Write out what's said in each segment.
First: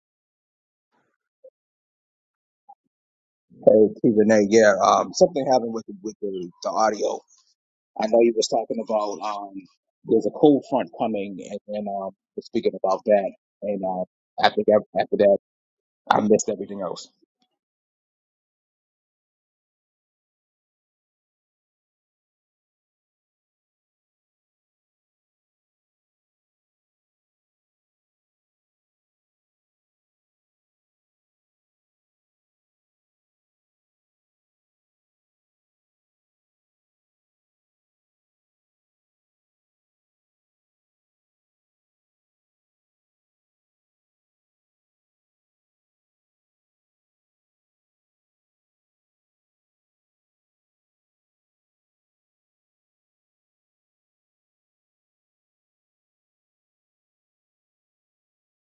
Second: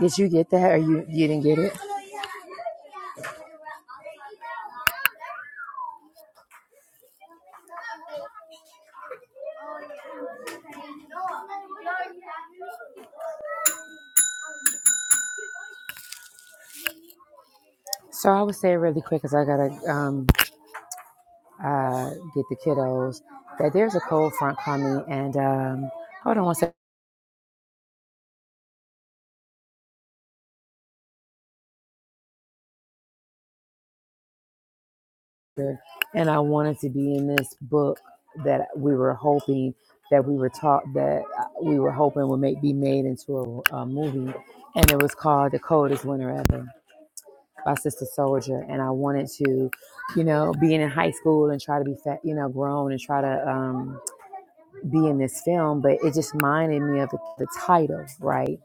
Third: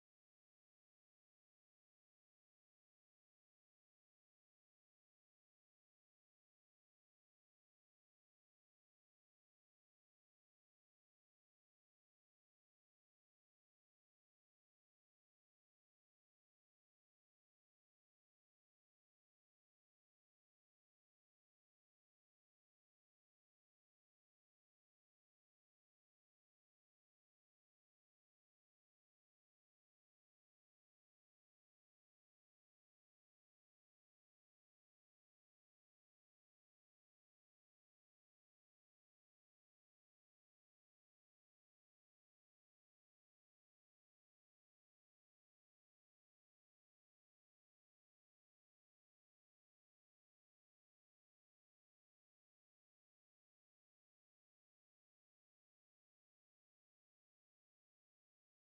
Did you get that or you, you didn't get it? Hey, T. Renee, yeah, um, something happened with with the, the audio. I know you was talking about um, there's a cold front coming, and then um, was speaking about that, and um, after that, after that, I missed everything else. So I would say really quick because I gotta um, uh, get the kiddos that there's a cold front coming and um, hold on one second. And I wanted to be in this book that we were hoping that we were taught that uh, we were hoping would make be made into a, a movie, and it was called The Coldest Winter Ever. by Sister Soldier, and I wanted to, you know, being in high school and try to be, fa- you know, grown and try to um, be in this film, but it just reminded me of the, the title, right?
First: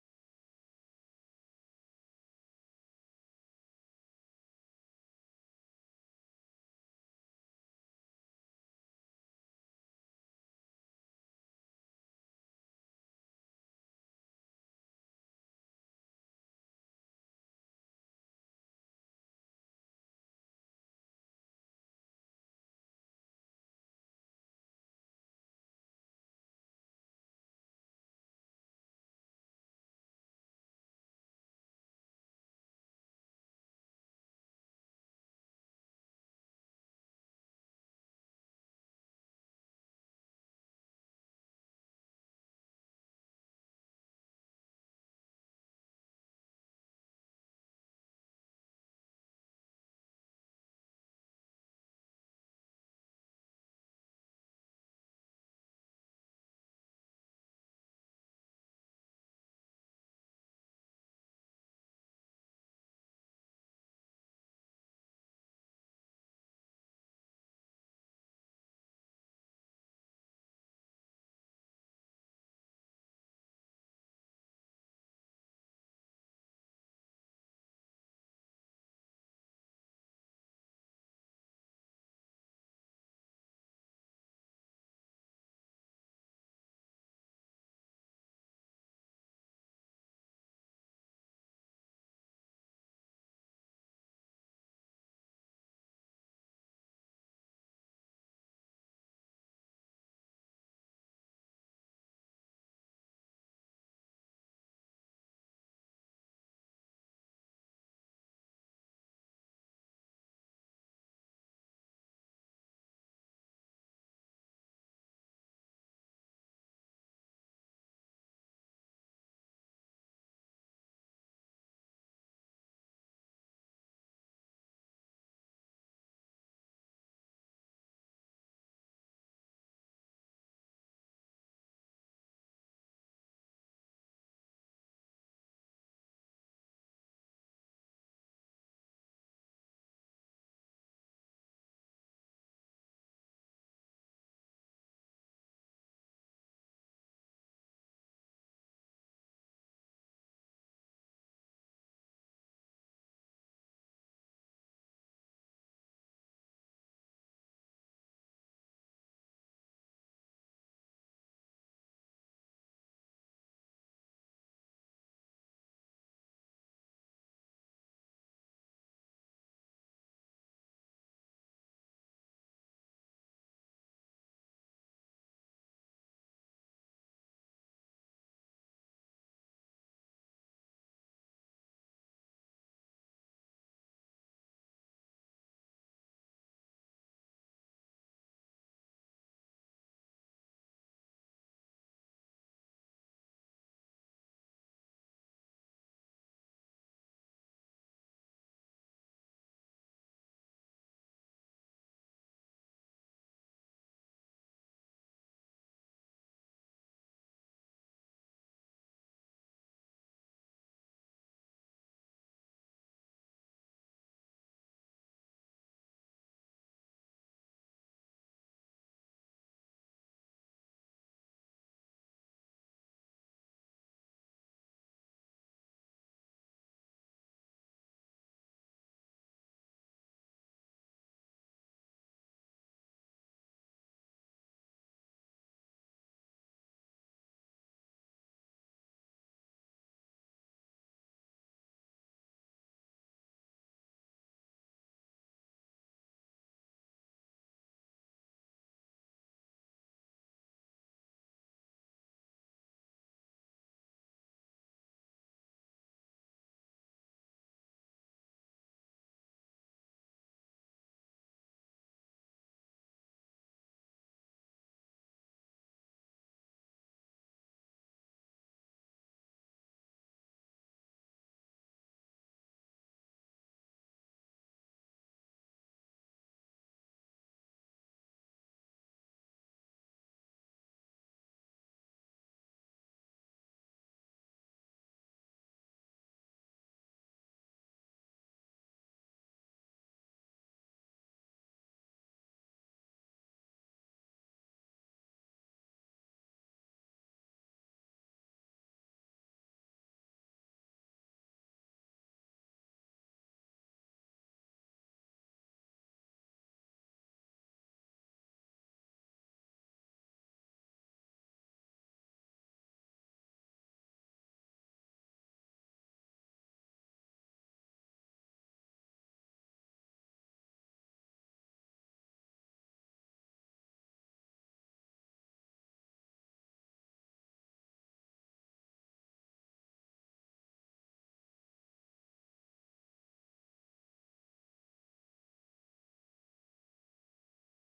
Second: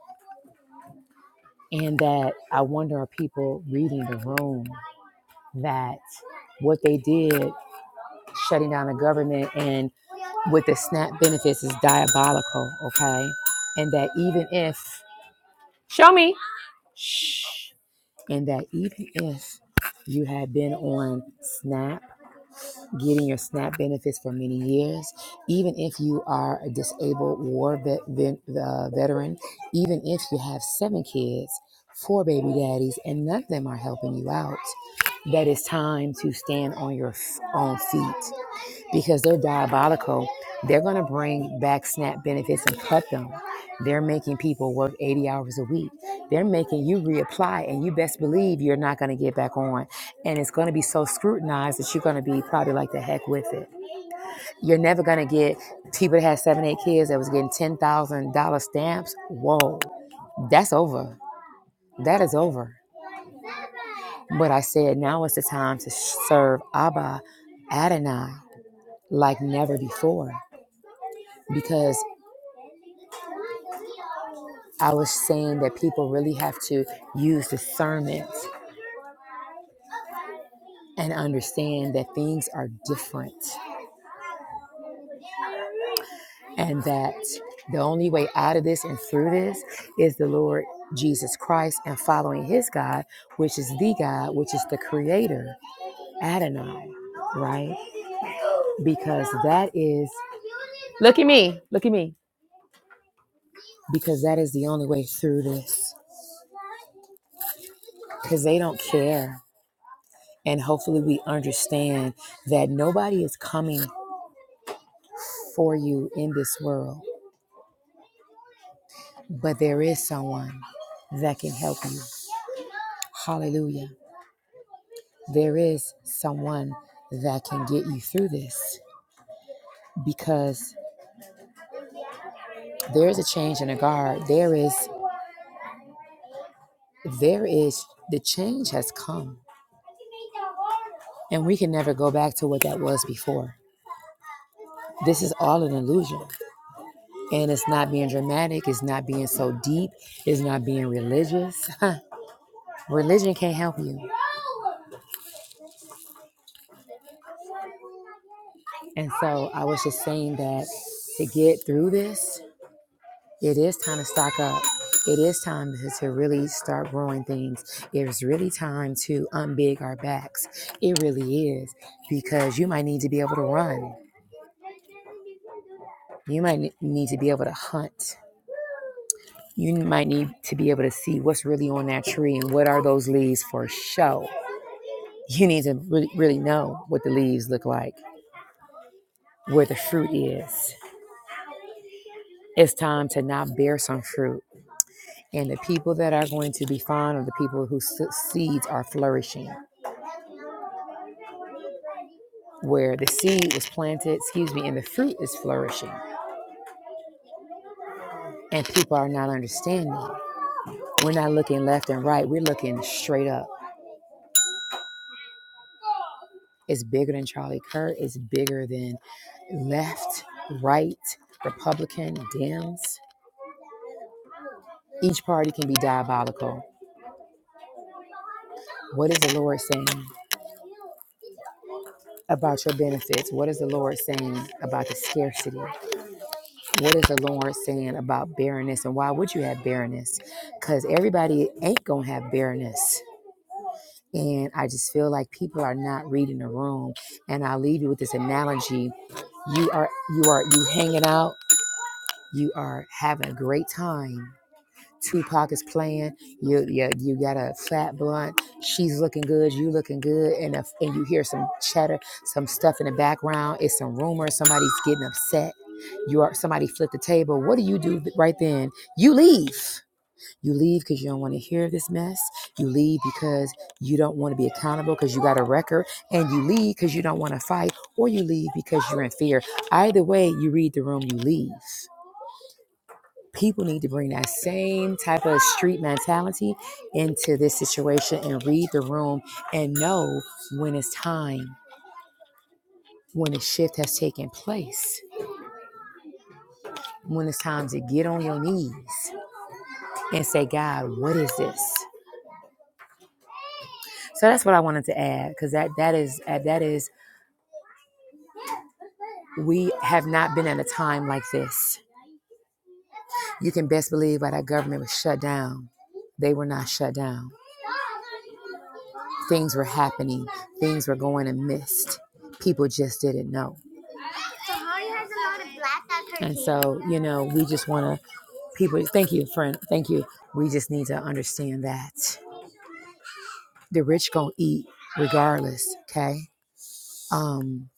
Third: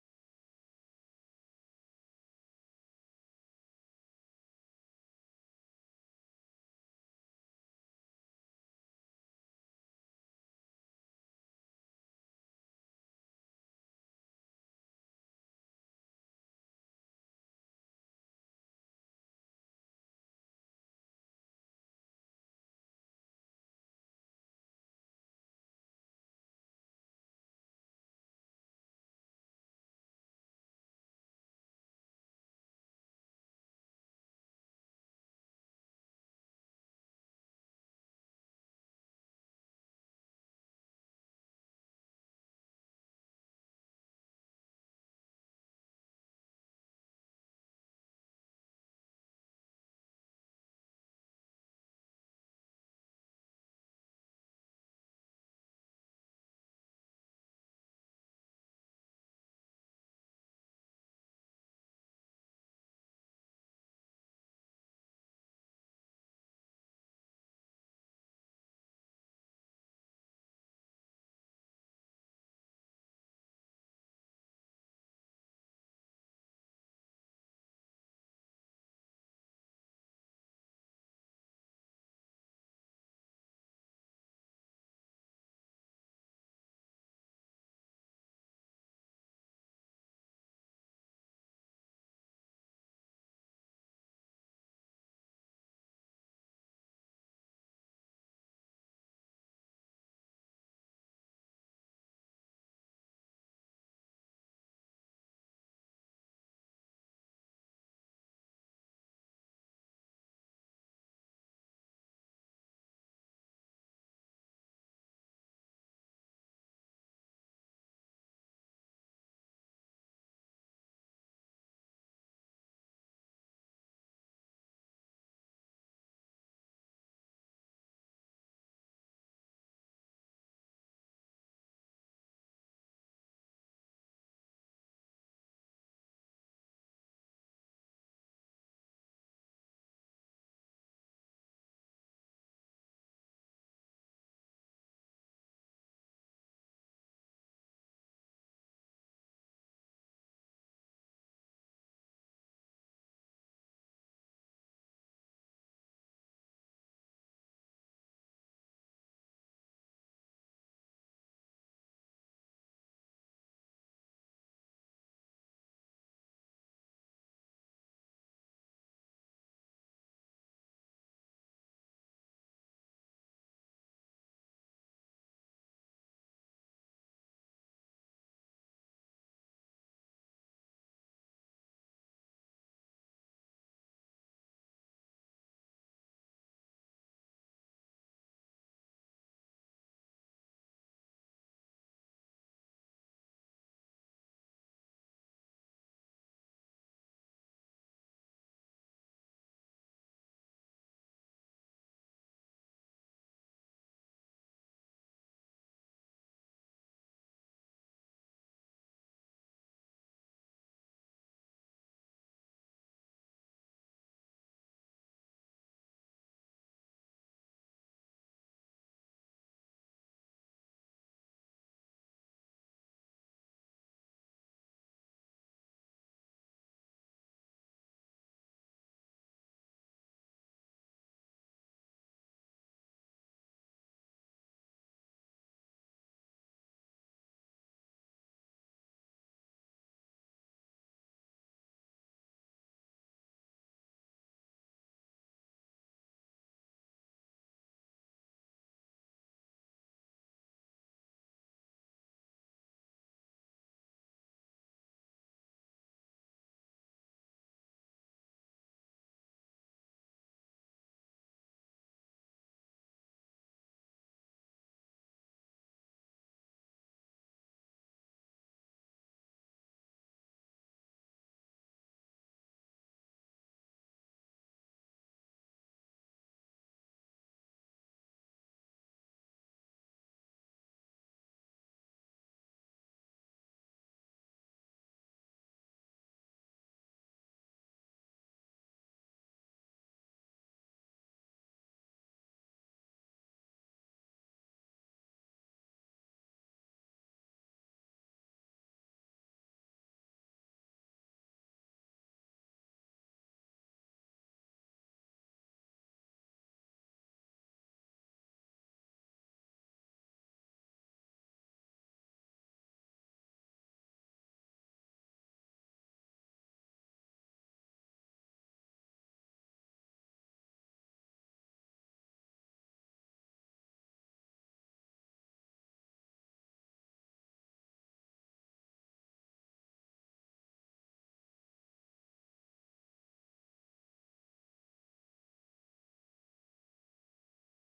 And that I wonder are people reading the room that what they did, shutting down the government and with the SNAP benefits is diabolical, okay? And that even if, show me, shh, and that even if you had been on SNAP getting your SNAP benefits for many years, even if you are a disabled war vet, ven, uh, veteran, even if you have seven kids, four baby daddies, and none of them are helping you out, that it's time to stand on your own feet because they're diabolical. They're going to bring back SNAP benefits and cut them. They're making people work 80 hours a week. They're making you reapply, and you best believe you're not going to get back on. And it's going to be so scrutinized that you're going to be probably like the heck with it. You're never going to get people that had seven, eight kids that was getting $10,000 stamps. Whoa, that's over. That is over. But I said, now is the time to serve Abba Adonai like never before because. I was saying that people really have to use discernment and understand that things are different and that the only way out of this and through this is the Lord Jesus Christ and following his God, which is the God, which is the creator, Adonai, right? Because that is, look, look at me, because that is the only way through this, because they don't care. And hopefully, we understand that nobody is coming for you in this world, but there is someone that can help you. Hallelujah. There is someone that can get you through this because there is a change in the guard. There is, there is, the change has come and we can never go back to what that was before. This is all an illusion. And it's not being dramatic, it's not being so deep, it's not being religious. Religion can't help you. And so I was just saying that to get through this, It is time to stock up. It is time to, to really start growing things. It's really time to unbig our backs. It really is because you might need to be able to run. You might need to be able to hunt. You might need to be able to see what's really on that tree and what are those leaves for show. You need to really, really know what the leaves look like, where the fruit is. It's time to not bear some fruit. And the people that are going to be fond of the people whose seeds are flourishing where the seed was planted, excuse me, and the fruit is flourishing. And people are not understanding. We're not looking left and right, we're looking straight up. It's bigger than Charlie Kirk, it's bigger than left, right, Republican, Dems. Each party can be diabolical. What is the Lord saying about your benefits? What is the Lord saying about the scarcity? What is the Lord saying about barrenness? And why would you have barrenness? Because everybody ain't going to have barrenness And I just feel like people are not reading the room. And I'll leave you with this analogy. You are you are you hanging out, you are having a great time. Tupac is playing, you you, you got a fat blunt, she's looking good, you looking good, and if, and you hear some chatter, some stuff in the background, it's some rumor, somebody's getting upset. You are somebody flipped the table. What do you do right then? You leave you leave because you don't want to hear this mess. You leave because you don't want to be accountable because you got a record. And you leave because you don't want to fight, or you leave because you're in fear. Either way, you read the room, you leave. People need to bring that same type of street mentality into this situation and read the room and know when it's time, when a shift has taken place, when it's time to get on your knees and say, God, what is this? So that's what I wanted to add because that that is that is We have not been at a time like this. You can best believe why that government was shut down. They were not shut down. Things were happening, things were going amidst. People just didn't know. And so, you know, we just want to, people, thank you, friend. Thank you. We just need to understand that the rich going to eat regardless, okay? Um,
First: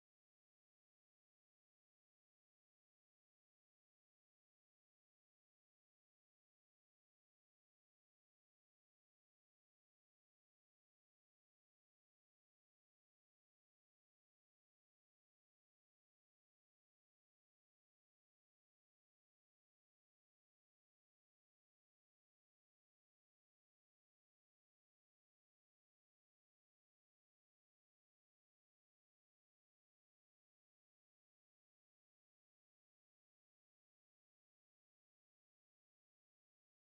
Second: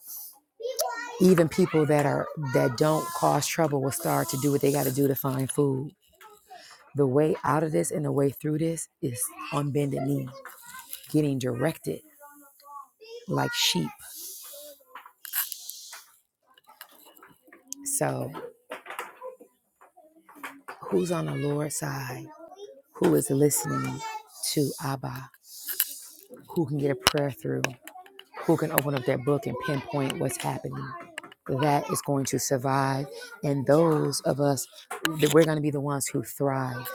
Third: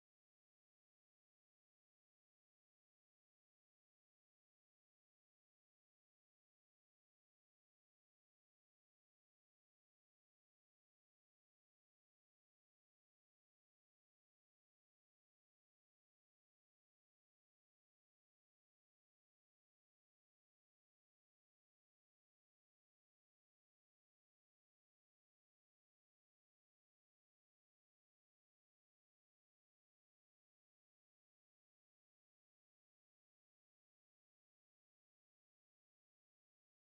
even people that are that don't cause trouble will start to do what they got to do to find food The way out of this and the way through this is on bended knee, getting directed like sheep. So, who's on the Lord's side? Who is listening to Abba? Who can get a prayer through? Who can open up that book and pinpoint what's happening? That is going to survive, and those of us, that we're going to be the ones who thrive.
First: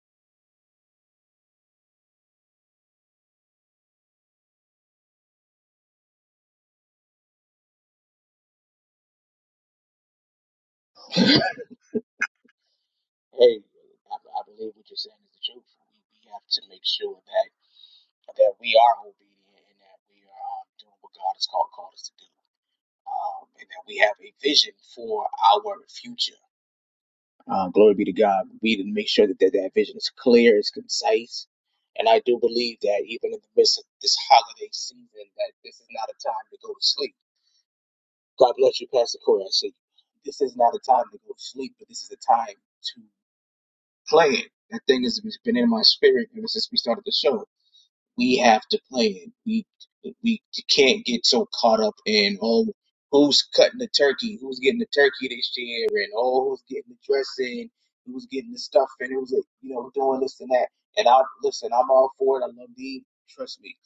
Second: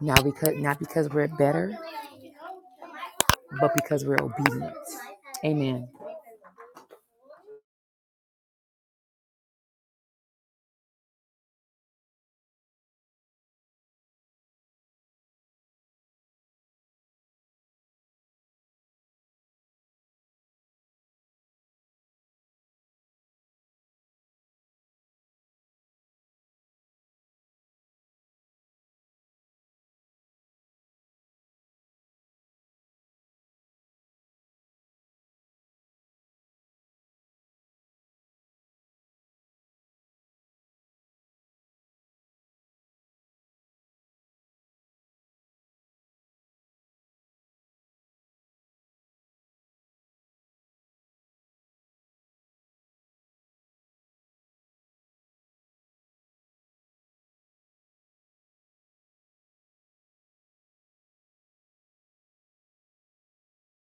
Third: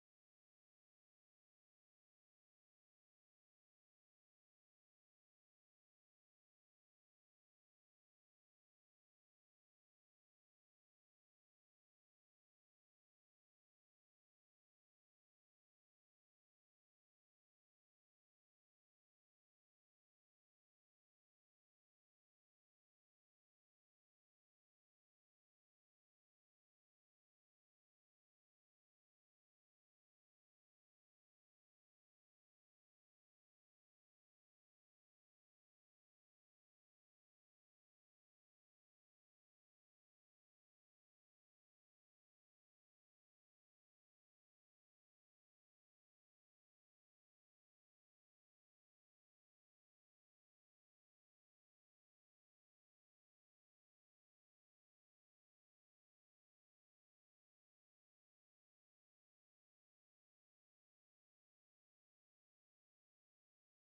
Now, because not because we're better, but because we're obedient. Amen. Hey, I, I believe what you're saying is the truth. We have to make sure that that we are obedient and that we are um, doing what God has called called us to do, um, and that we have a vision for our future. Uh, glory be to God. We need to make sure that that, that vision is clear, it's concise. And I do believe that even in the midst of this holiday season, that this is not a time to go to sleep. God bless you, Pastor Corey. I see. This is not a time to go to sleep, but this is a time to play it. That thing has been in my spirit ever since we started the show we have to play it. We we can't get so caught up in oh who's cutting the turkey, who's getting the turkey this year, and oh who's getting the dressing, who's getting the stuffing, who's uh, you know doing this and that. And I listen, I'm all for it. I love Dean, trust me,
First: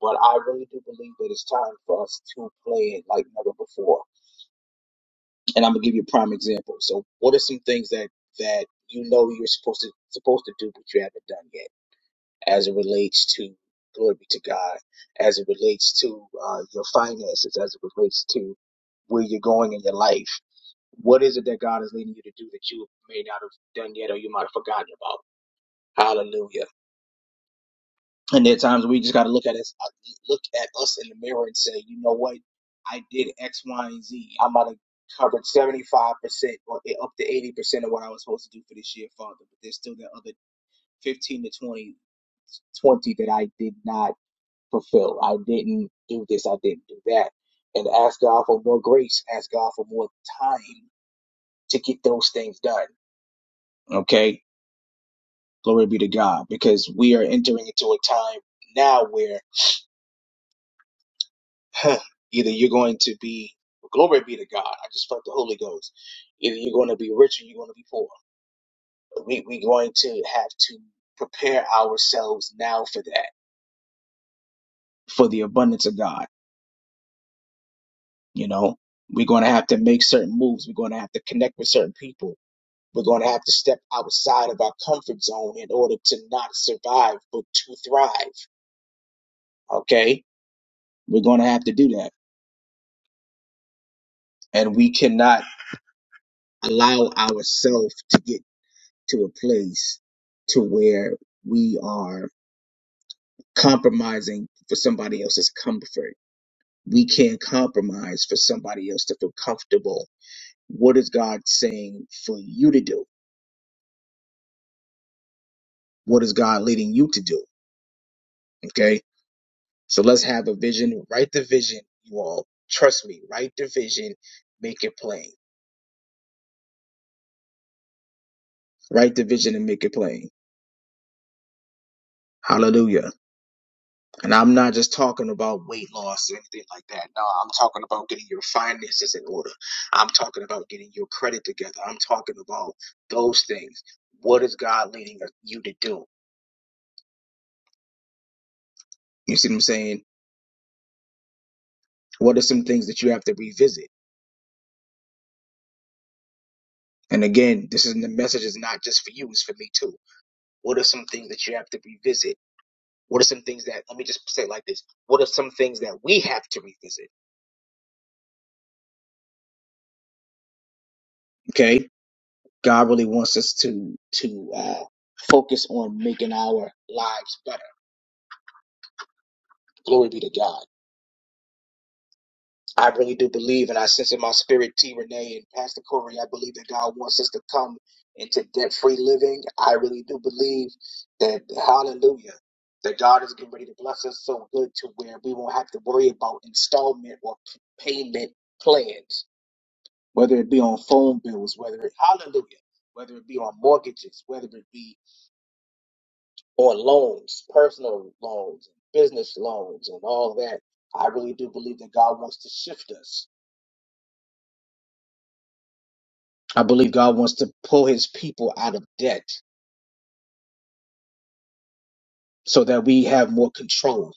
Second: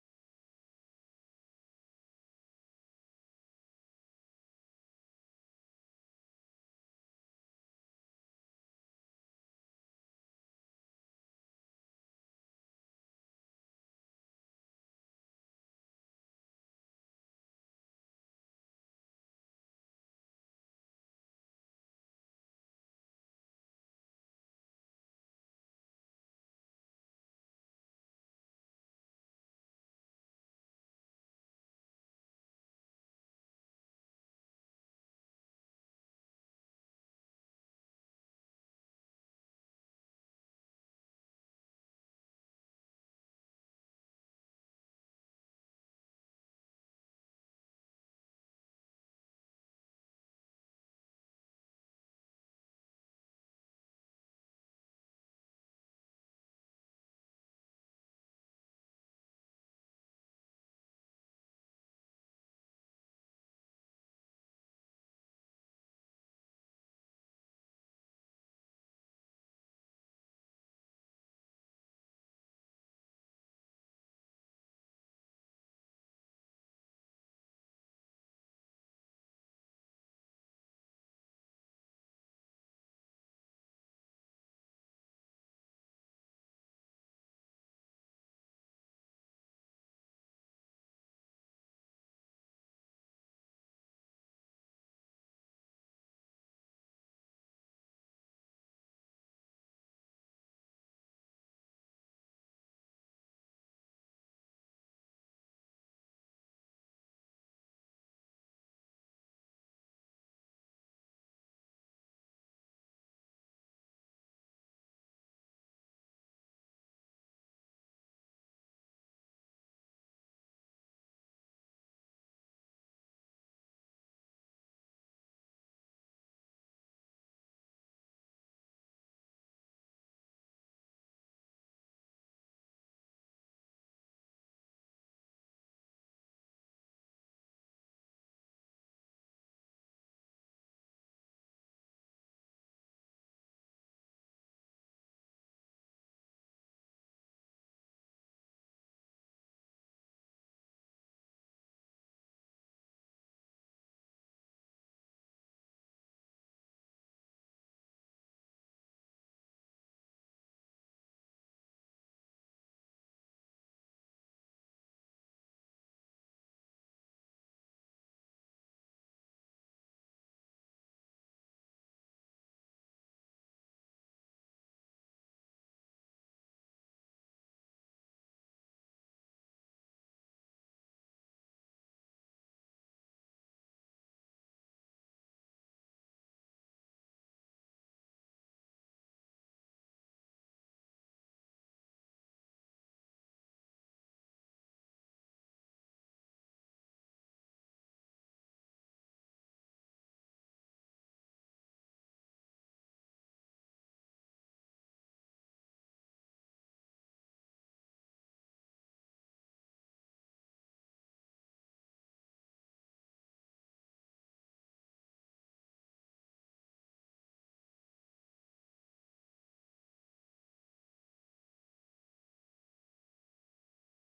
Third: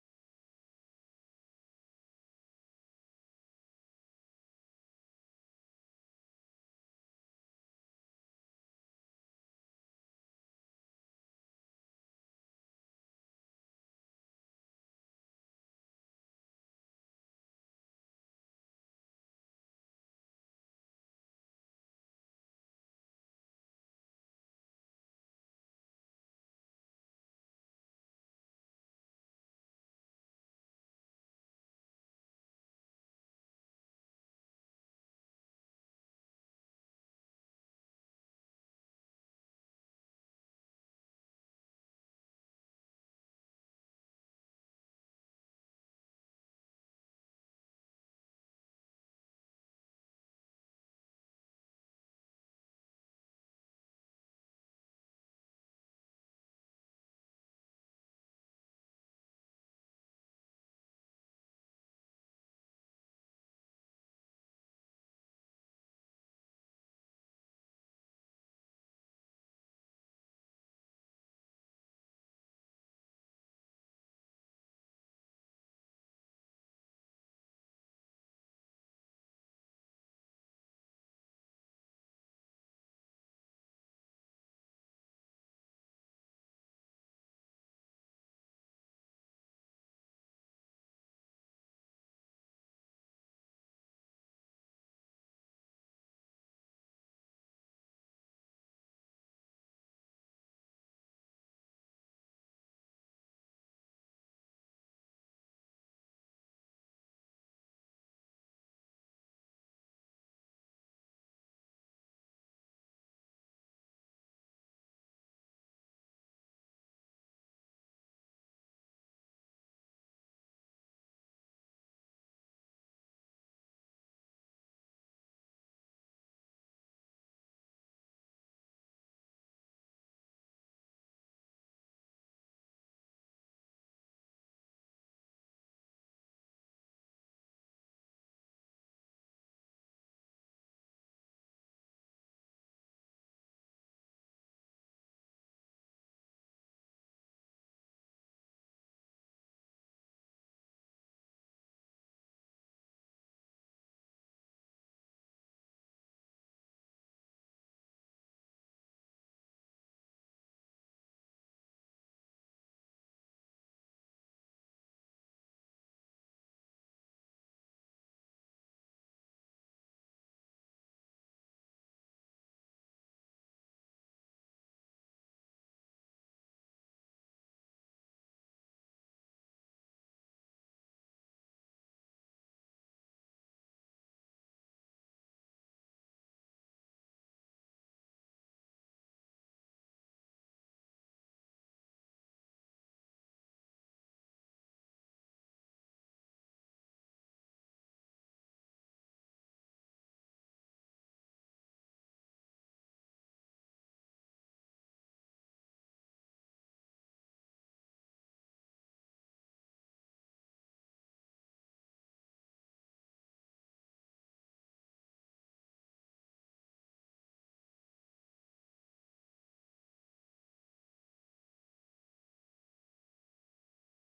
but I really do believe that it's time for us to play it like never before. And I'm gonna give you a prime example. So, what are some things that that you know you're supposed to supposed to do but you haven't done yet? as it relates to glory be to God, as it relates to uh, your finances, as it relates to where you're going in your life. What is it that God is leading you to do that you may not have done yet, or you might have forgotten about? Hallelujah! And there are times we just got to look at us, look at us in the mirror, and say, you know what? I did X, Y, and Z. I might have covered seventy-five percent or e, up to eighty percent of what I was supposed to do for this year, Father. But there's still that other fifteen to 20, 20 that I did not fulfill. I didn't do this. I didn't do that. And ask God for more grace. Ask God for more time to get those things done. Okay. Glory be to God because we are entering into a time now where huh, either you're going to be, glory be to God. I just felt the Holy Ghost. Either you're going to be rich or you're going to be poor. We, we're going to have to prepare ourselves now for that, for the abundance of God. You know, we're going to have to make certain moves. We're going to have to connect with certain people We're going to have to step outside of our comfort zone in order to not survive, but to thrive. Okay? We're going to have to do that. And we cannot allow ourselves to get to a place to where we are compromising for somebody else's comfort. We can't compromise for somebody else to feel comfortable. What is God saying for you to do? What is God leading you to do? Okay? So let's have a vision. Write the vision, you all. Trust me. Write the vision. Make it plain. Write the vision and make it plain. Hallelujah. And I'm not just talking about weight loss or anything like that. No, I'm talking about getting your finances in order. I'm talking about getting your credit together. I'm talking about those things. What is God leading you to do? You see what I'm saying? What are some things that you have to revisit? And again, this is the message is not just for you, it's for me too. What are some things that you have to revisit? What are some things that, let me just say it like this. What are some things that we have to revisit? Okay. God really wants us to, to, uh, focus on making our lives better. Glory be to God. I really do believe, and I sense in my spirit, T. Renee and Pastor Corey, I believe that God wants us to come into debt free living. I really do believe that, hallelujah, that God is getting ready to bless us so good to where we won't have to worry about installment or p- payment plans. whether it be on phone bills, whether it, hallelujah, whether it be on mortgages, whether it be on loans, personal loans, business loans, and all that. I really do believe that God wants to shift us. I believe God wants to pull his people out of debt so that we have more control.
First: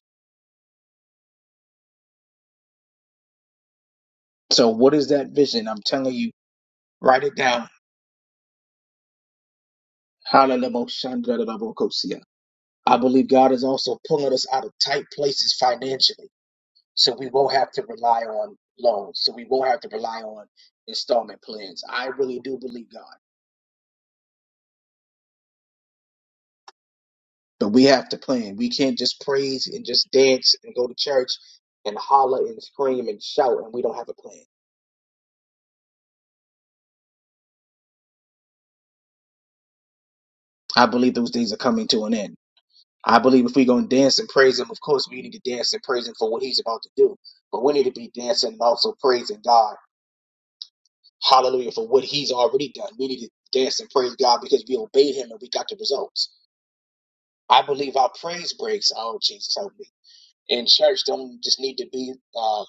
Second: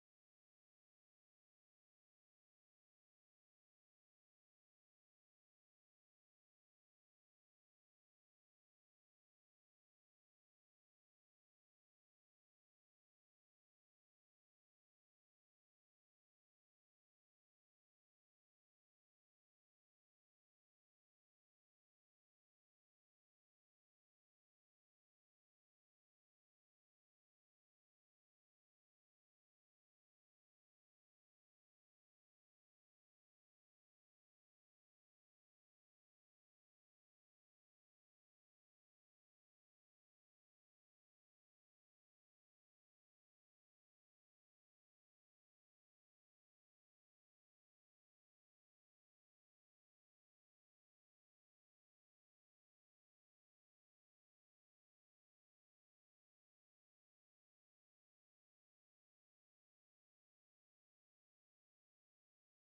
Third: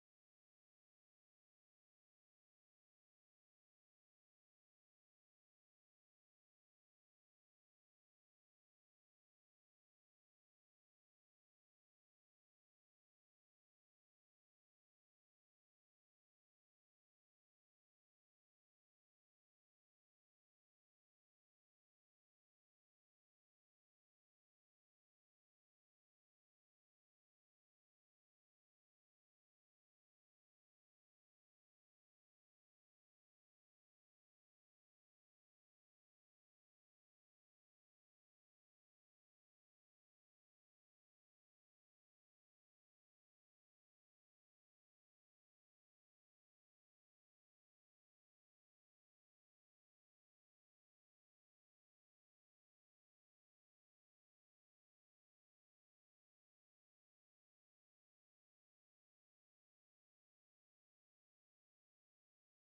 So, what is that vision? I'm telling you, write it down. Hallelujah. I believe God is also pulling us out of tight places financially. So we won't have to rely on loans. So we won't have to rely on installment plans. I really do believe God. But we have to plan. We can't just praise and just dance and go to church and holler and scream and shout and we don't have a plan. I believe those days are coming to an end. I believe if we're going to dance and praise Him, of course we need to dance and praise Him for what He's about to do. But we need to be dancing and also praising God. Hallelujah for what He's already done. We need to dance and praise God because we obeyed Him and we got the results. I believe our praise breaks. Oh, Jesus, help me. In church, don't just need to be uh,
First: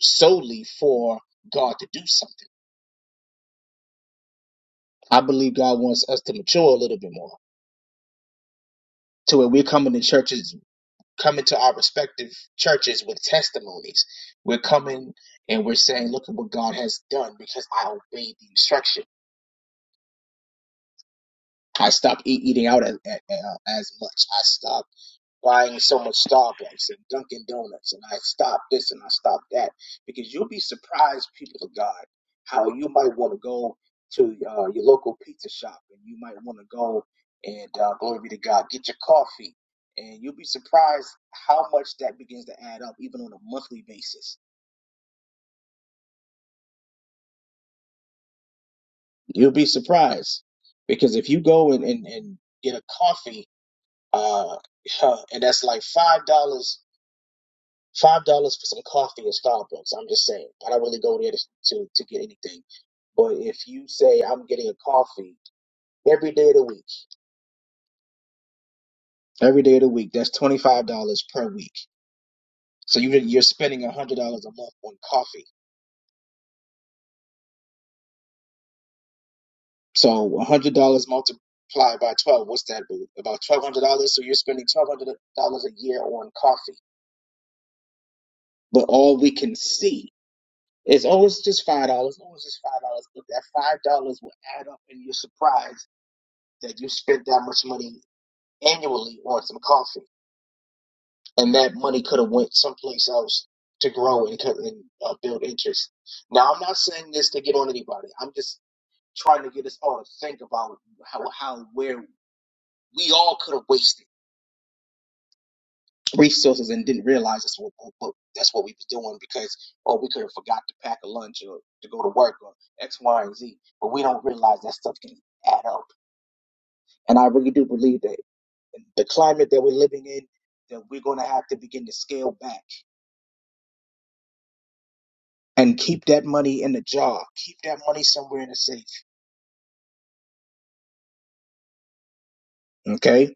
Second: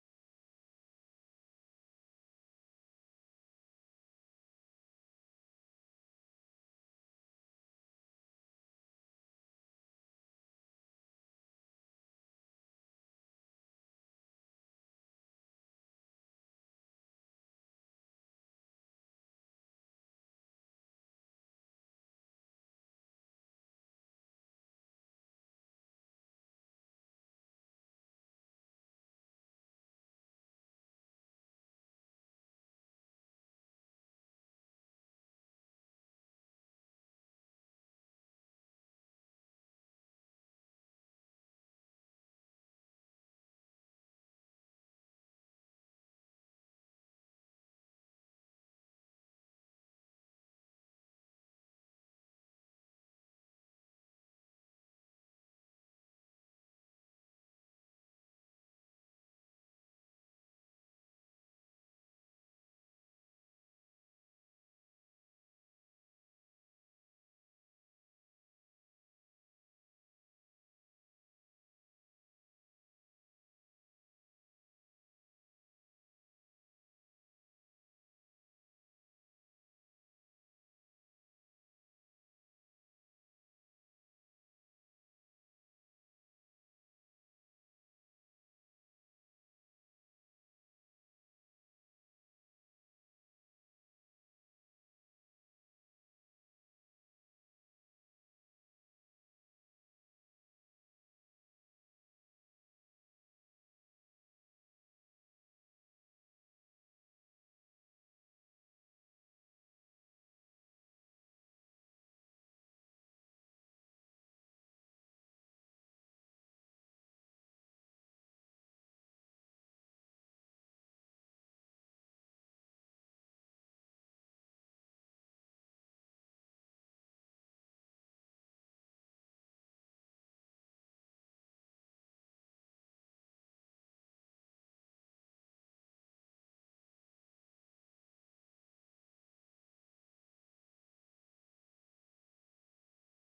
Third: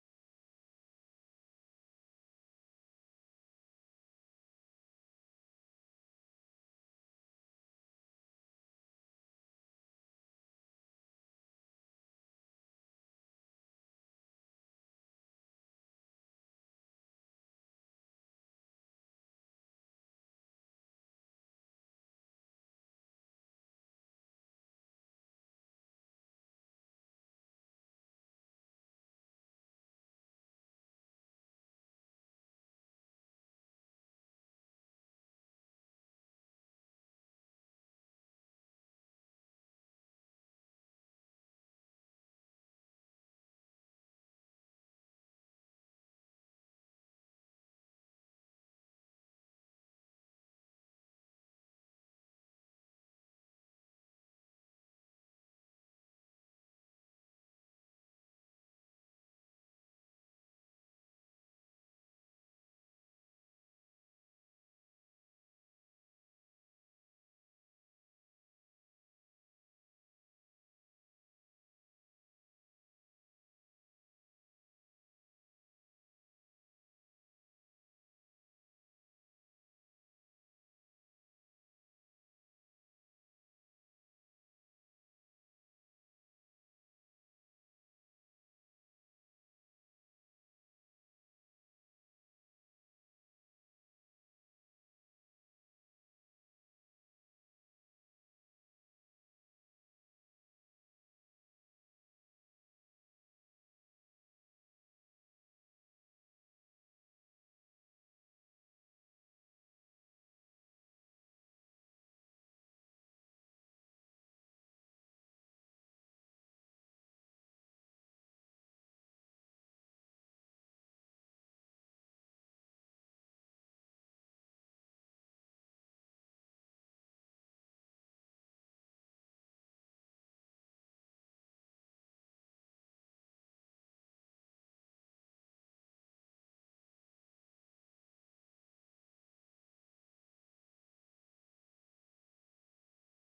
solely for God to do something. I believe God wants us to mature a little bit more to where we're coming to churches, coming to our respective churches with testimonies. We're coming and we're saying, look at what God has done because I obeyed the instruction. I stopped e- eating out as, as, as much. I stopped buying so much Starbucks and Dunkin' Donuts, and I stopped this and I stopped that. Because you'll be surprised, people of God, how you might want to go to uh, your local pizza shop and you might want to go and uh, glory be to God, get your coffee. And you'll be surprised how much that begins to add up, even on a monthly basis. You'll be surprised because if you go and, and, and get a coffee, uh, and that's like $5 Five dollars for some coffee at Starbucks. I'm just saying. I don't really go there to, to to get anything. But if you say I'm getting a coffee every day of the week, every day of the week, that's twenty five dollars per week. So you you're spending a hundred dollars a month on coffee. So a hundred dollars multiplied by twelve, what's that? boo? About twelve hundred dollars. So you're spending twelve hundred dollars a year on coffee. But all we can see is oh, it's just five dollars. Oh, it's just five dollars. But that five dollars will add up, and you're surprised that you spent that much money annually on some coffee, and that money could have went someplace else to grow and, and uh, build interest. Now, I'm not saying this to get on anybody. I'm just trying to get us all to think about how how where we all could have wasted resources and didn't realize that's what, what- that's what we was doing because oh we could have forgot to pack a lunch or to go to work or X, Y, and Z, but we don't realize that stuff can add up. And I really do believe that in the climate that we're living in, that we're going to have to begin to scale back and keep that money in the jar. Keep that money somewhere in the safe. Okay?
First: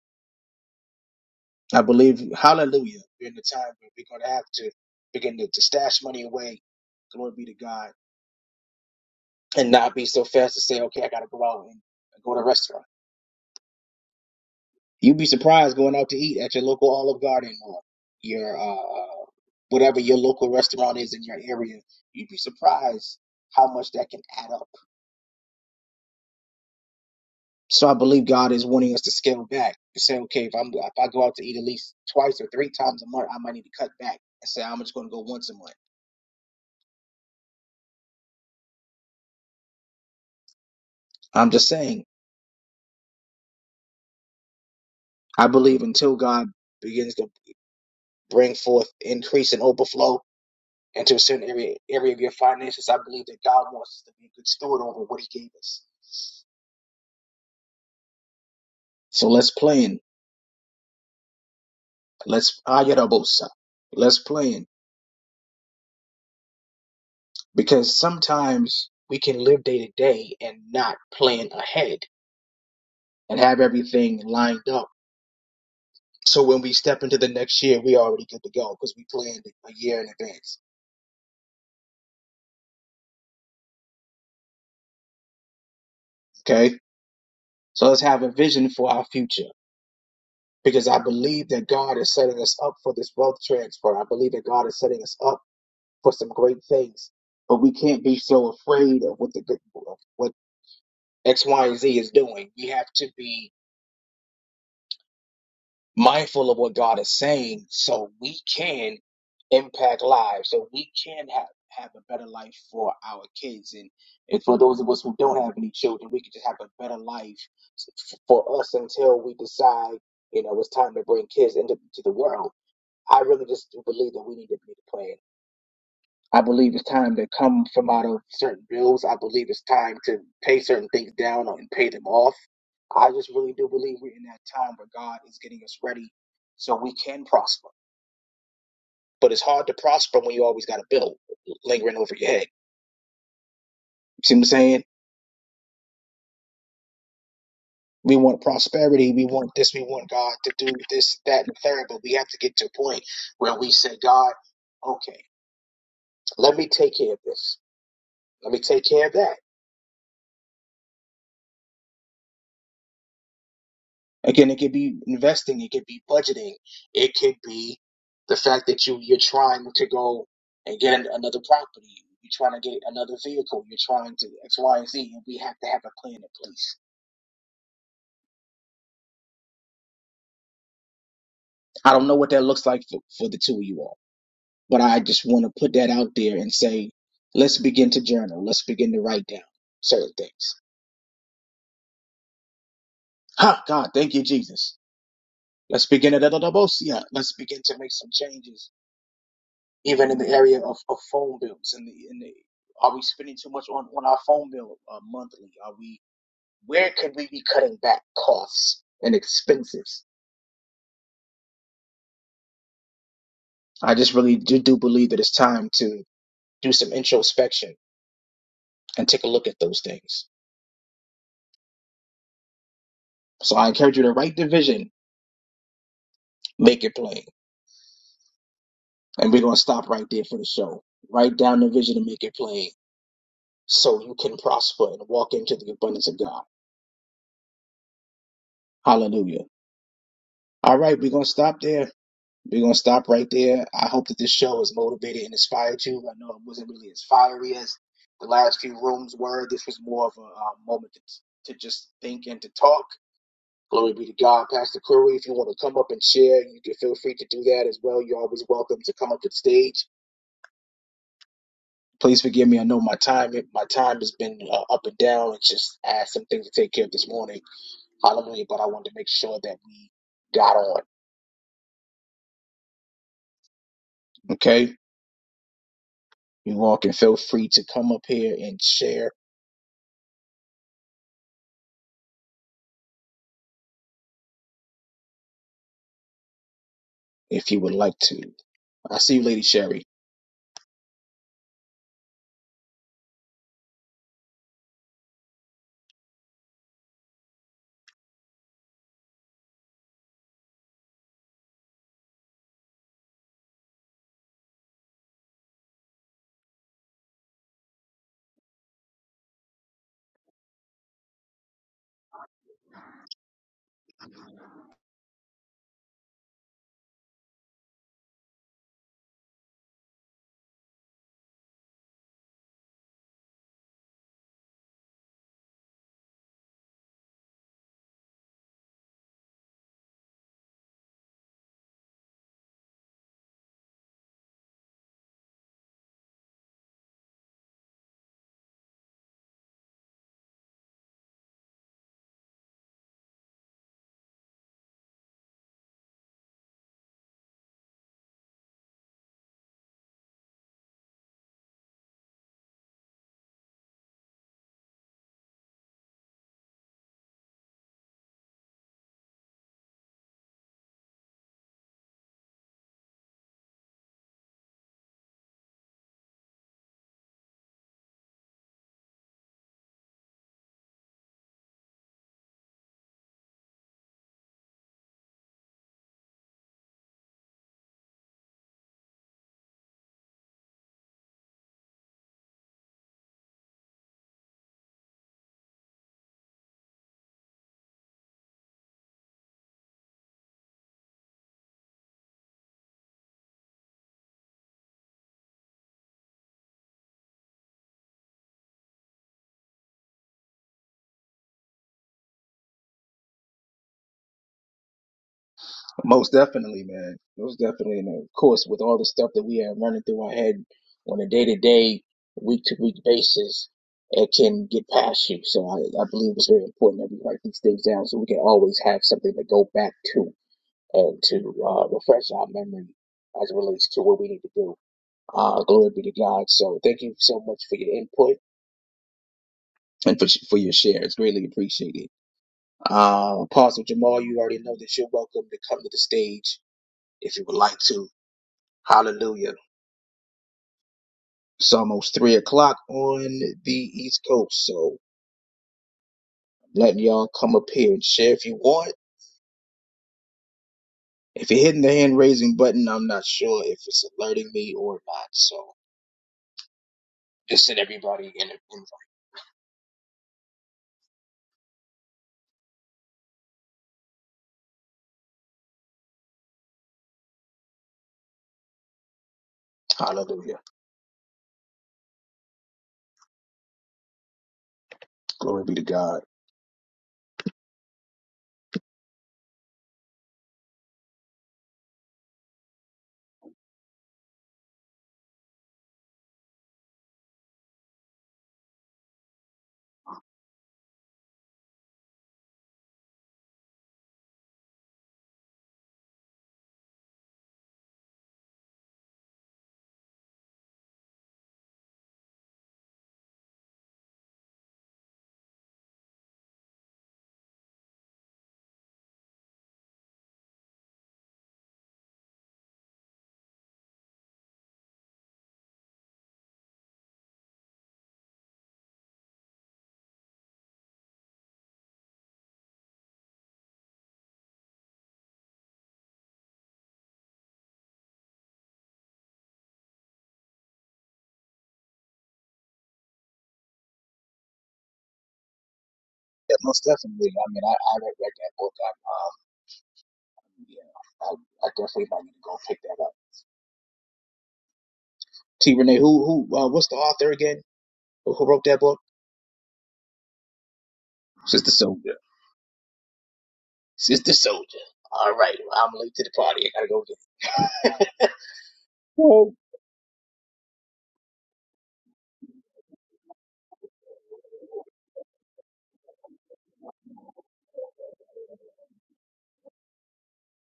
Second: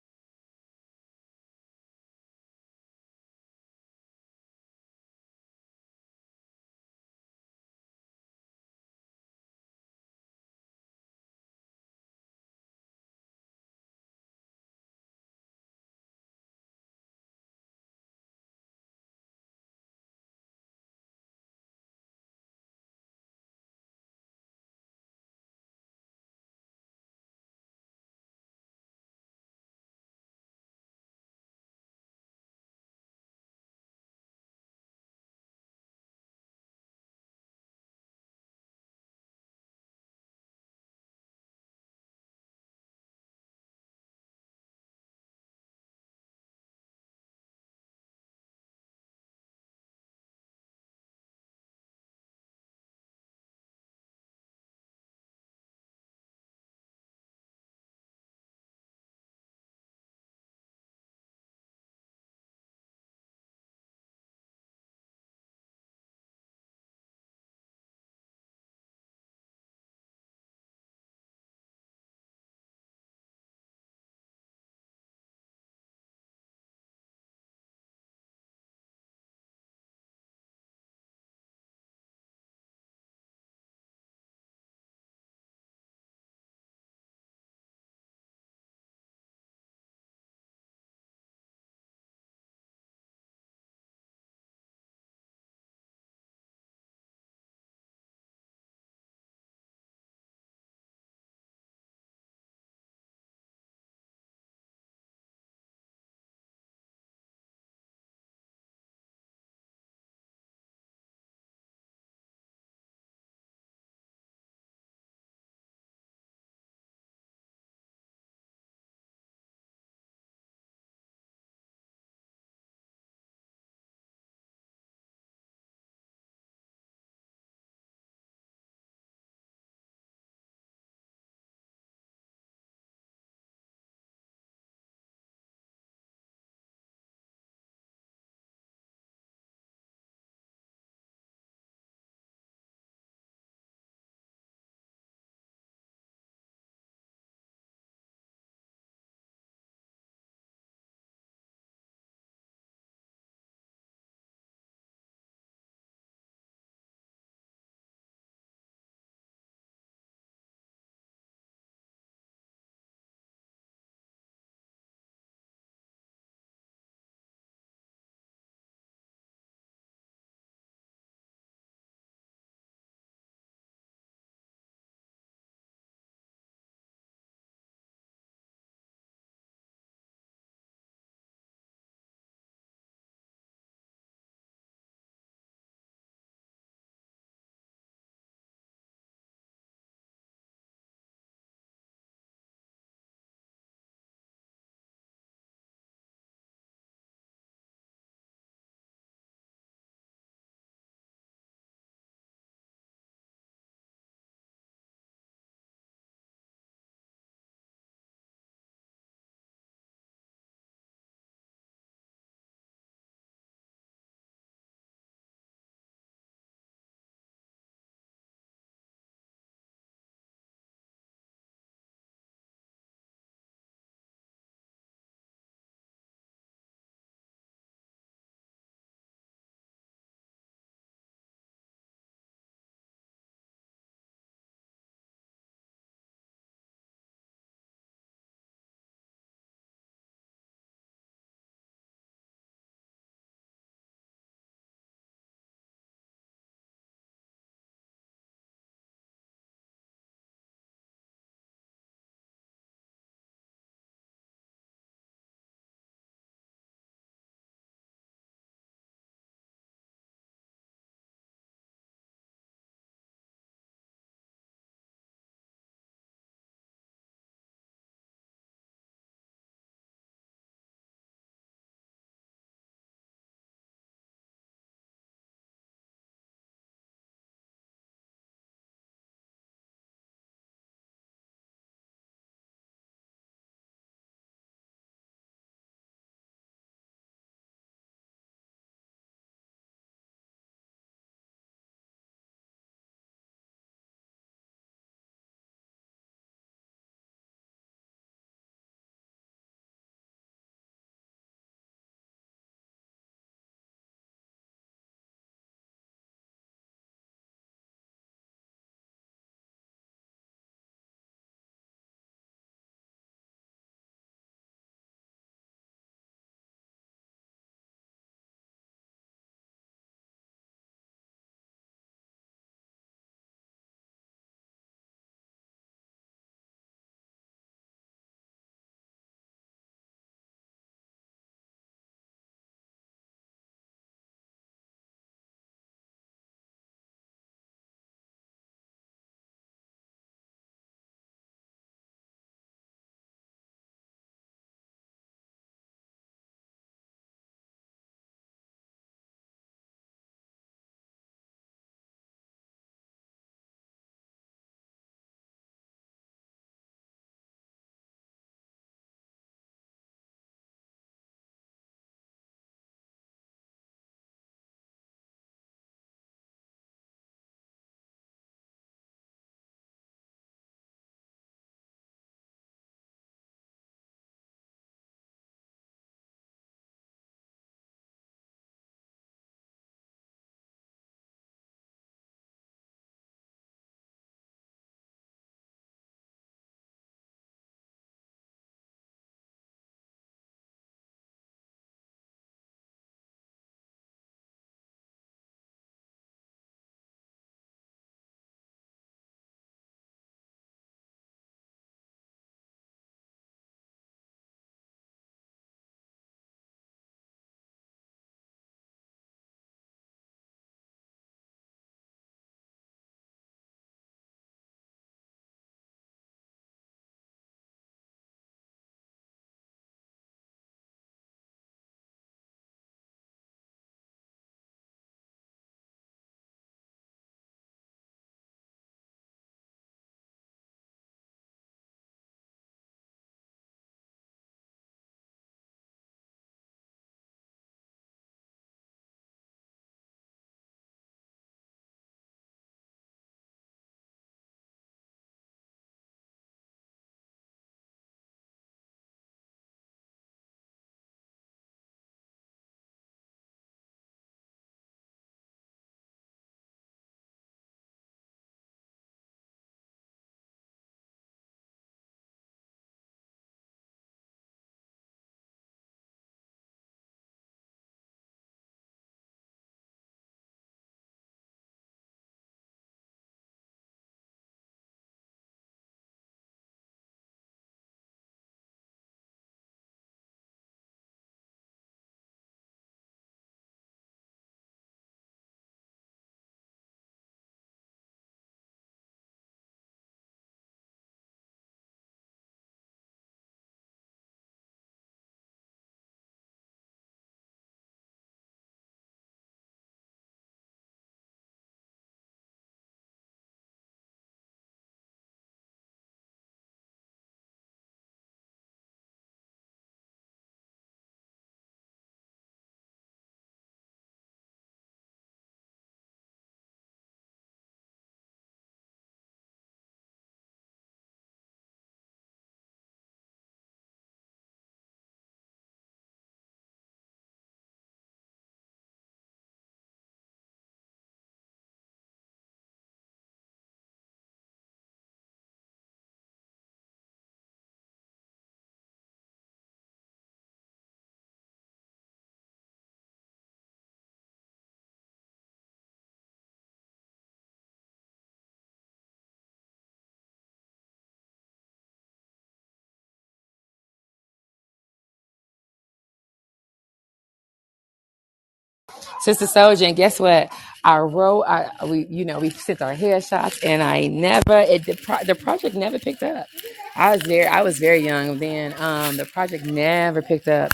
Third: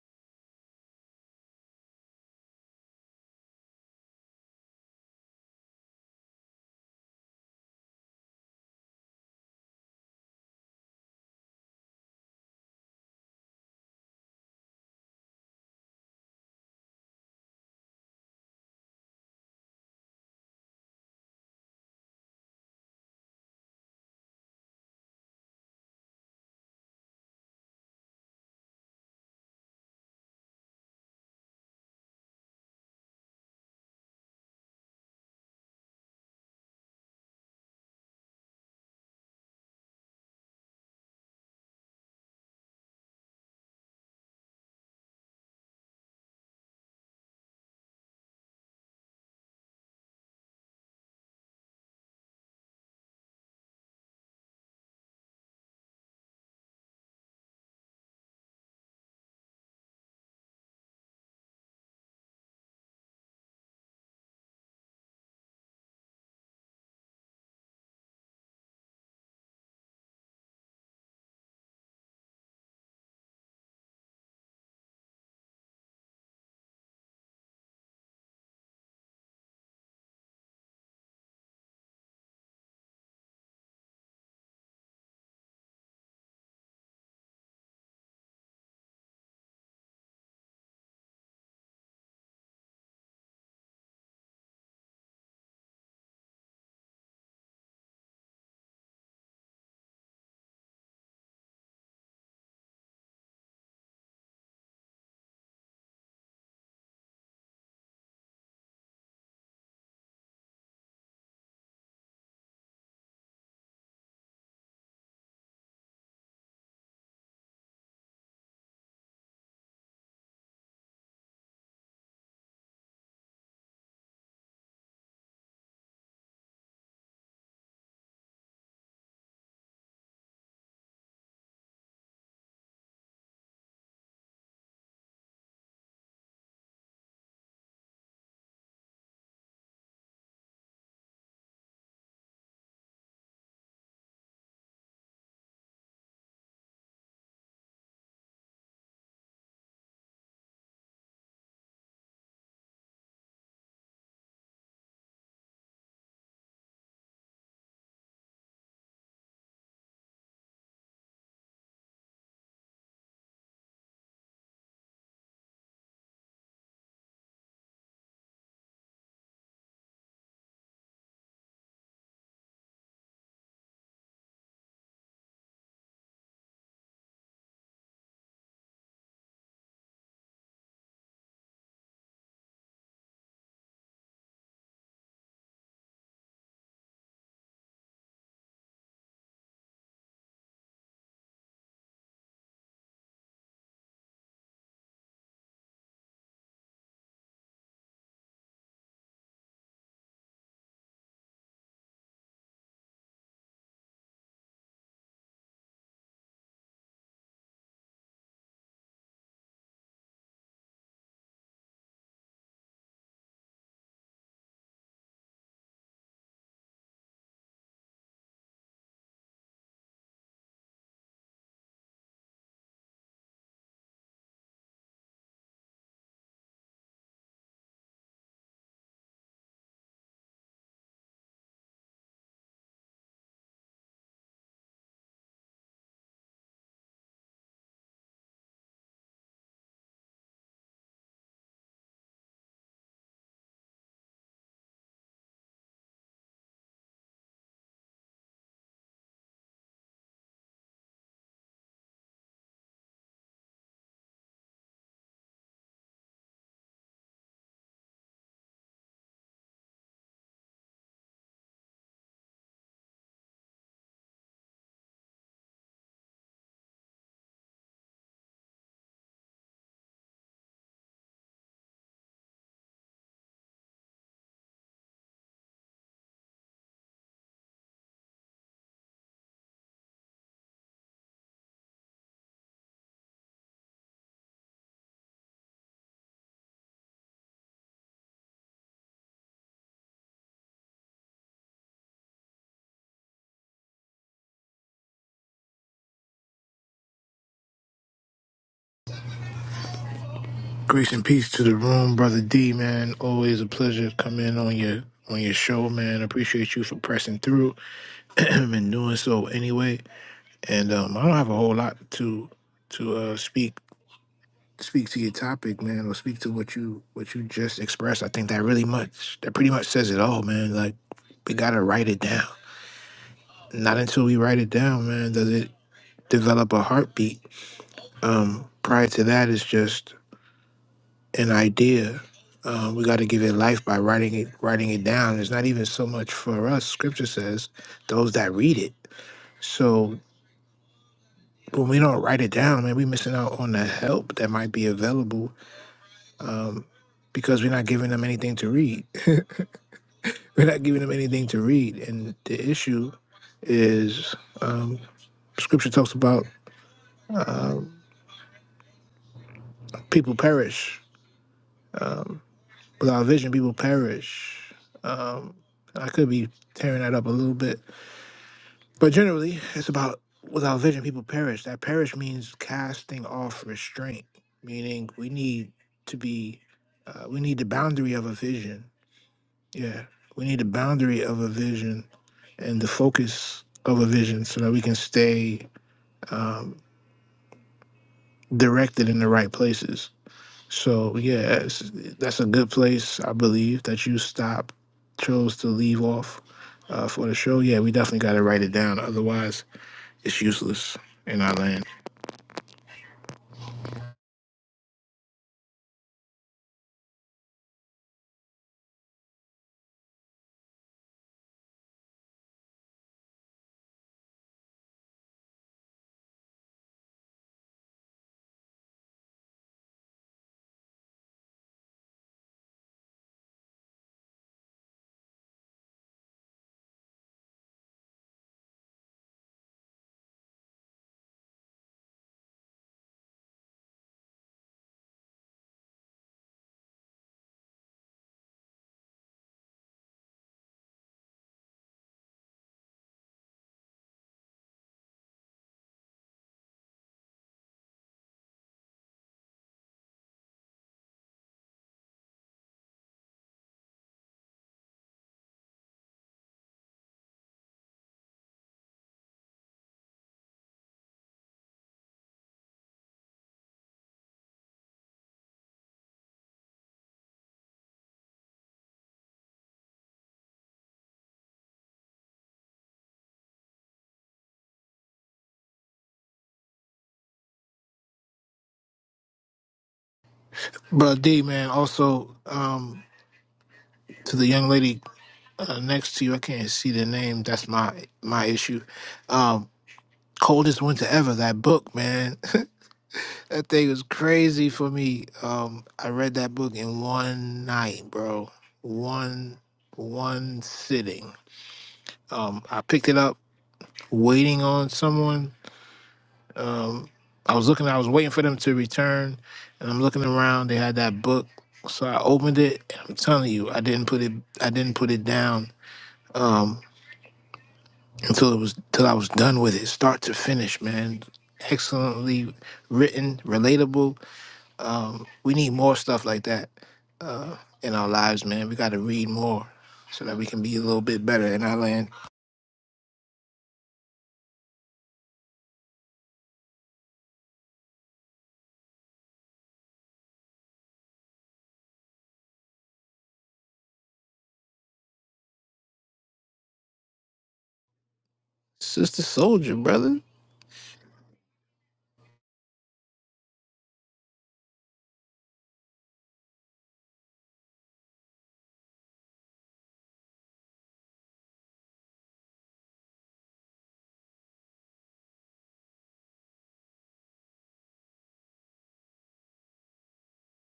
I believe, hallelujah, we're in the time where we're going to have to begin to, to stash money away. Glory be to God. And not be so fast to say, okay, I got to go out and go to a restaurant. You'd be surprised going out to eat at your local Olive Garden or your, uh, whatever your local restaurant is in your area. You'd be surprised how much that can add up So I believe God is wanting us to scale back and say, okay, if I'm if I go out to eat at least twice or three times a month, I might need to cut back and say I'm just going to go once a month. I'm just saying, I believe until God begins to bring forth increase and overflow into a certain area area of your finances, I believe that God wants us to be a good steward over what He gave us. So let's plan. Let's ayarabosa. Let's plan because sometimes we can live day to day and not plan ahead and have everything lined up. So when we step into the next year, we already good to go because we planned it a year in advance. Okay. So let's have a vision for our future because I believe that God is setting us up for this wealth transfer. I believe that God is setting us up for some great things, but we can't be so afraid of what the good, what X, Y, and Z is doing. We have to be mindful of what God is saying so we can impact lives, so we can have, have a better life for our kids. And, and for those of us who don't have any children, we can just have a better life f- for us until we decide, you know, it's time to bring kids into to the world. I really just do believe that we need to be the plan. I believe it's time to come from out of certain bills. I believe it's time to pay certain things down and pay them off. I just really do believe we're in that time where God is getting us ready so we can prosper. But it's hard to prosper when you always got a bill lingering over your head. See what I'm saying? We want prosperity. We want this. We want God to do this, that, and the third. But we have to get to a point where we say, God, okay, let me take care of this. Let me take care of that Again, it could be investing, it could be budgeting, it could be the fact that you you're trying to go and get an- another property, you're trying to get another vehicle, you're trying to X, Y, and Z, and we have to have a plan in place. I don't know what that looks like for, for the two of you all, but I just want to put that out there and say, let's begin to journal, let's begin to write down certain things. Ha, God, thank you, Jesus. Let's begin to let's begin to make some changes even in the area of, of phone bills and the, and the are we spending too much on, on our phone bill uh, monthly are we where could we be cutting back costs and expenses i just really do, do believe that it's time to do some introspection and take a look at those things so i encourage you to write the vision make it plain and we're going to stop right there for the show write down the vision and make it plain so you can prosper and walk into the abundance of god hallelujah all right we're going to stop there We're gonna stop right there. I hope that this show has motivated and inspired you. I know it wasn't really as fiery as the last few rooms were. This was more of a uh, moment to, to just think and to talk. Glory be to God, Pastor Curry. If you want to come up and share, you can feel free to do that as well. You're always welcome to come up to the stage. Please forgive me. I know my time my time has been uh, up and down. It's just I had some things to take care of this morning. Hallelujah! But I wanted to make sure that we got on. Okay, you all can feel free to come up here and share if you would like to. I see you, Lady Sherry. Grace and peace to the room, brother D. Man, always a pleasure to come in on your on your show, man. Appreciate you for pressing through and doing so anyway. And um, I don't have a whole lot to to uh, speak speak to your topic, man, or speak to what you what you just expressed. I think that really much that pretty much says it all, man. Like we gotta write it down. Not until we write it down, man, does it develop a heartbeat. Um, prior to that, it's just an idea. Um, we got to give it life by writing it, writing it down. It's not even so much for us. Scripture says those that read it. So when we don't write it down, man, we missing out on the help that might be available um, because we're not giving them anything to read. we're not giving them anything to read, and the issue is um, Scripture talks about um, people perish um, without vision. People perish. Um, I could be tearing that up a little bit But generally, it's about without vision, people perish. That perish means casting off restraint, meaning we need to be, uh, we need the boundary of a vision. Yeah, we need the boundary of a vision and the focus of a vision so that we can stay um, directed in the right places. So, yeah, it's, that's a good place, I believe, that you stop, chose to leave off uh, for the show. Yeah, we definitely got to write it down. Otherwise, it's useless in our land. Most definitely, man. Most definitely. And of course, with all the stuff that we have running through our head on a day to day, week to week basis, it can get past you. So I, I believe it's very important that we write these things down so we can always have something to go back to and to uh, refresh our memory as it relates to what we need to do. Uh, glory be to God. So thank you so much for your input and for, for your share. It's greatly appreciated. Uh, Apostle Jamal, you already know that you're welcome to come to the stage if you would like to. Hallelujah. It's almost three o'clock on the East Coast, so I'm letting y'all come up here and share if you want. If you're hitting the hand raising button, I'm not sure if it's alerting me or not, so just send everybody in. in- Hallelujah. Glory. But D man, also um, to the young lady uh, next to you, I can't see the name. That's my my issue. Um, Coldest winter ever. That book, man, that thing was crazy for me. Um, I read that book in one night, bro. One one sitting. Um, I picked it up waiting on someone Um, I was looking, I was waiting for them to return, and I'm looking around. They had that book, so I opened it. And I'm telling you, I didn't put it, I didn't put it down um, until it was, till I was done with it, start to finish, man. Excellently written, relatable. Um, we need more stuff like that uh, in our lives, man. We got to read more so that we can be a little bit better in our land. Yeah, most definitely. I mean, I, I read, read that book. I, um, yeah, I, I definitely might need to go pick that up. T. Renee, who, who, uh, what's the author again? Who who wrote that book? Sister Soldier, brother. Sister Soul. Sister Soldier. All right, well, I'm late to the party. I gotta go get. Sister Oh, Soldier, and guess what? I wrote, I, we, you know, we sent our headshots, and I never, it, the, pro, the project never picked up. I was very, I was very young then. Um, the project never picked up.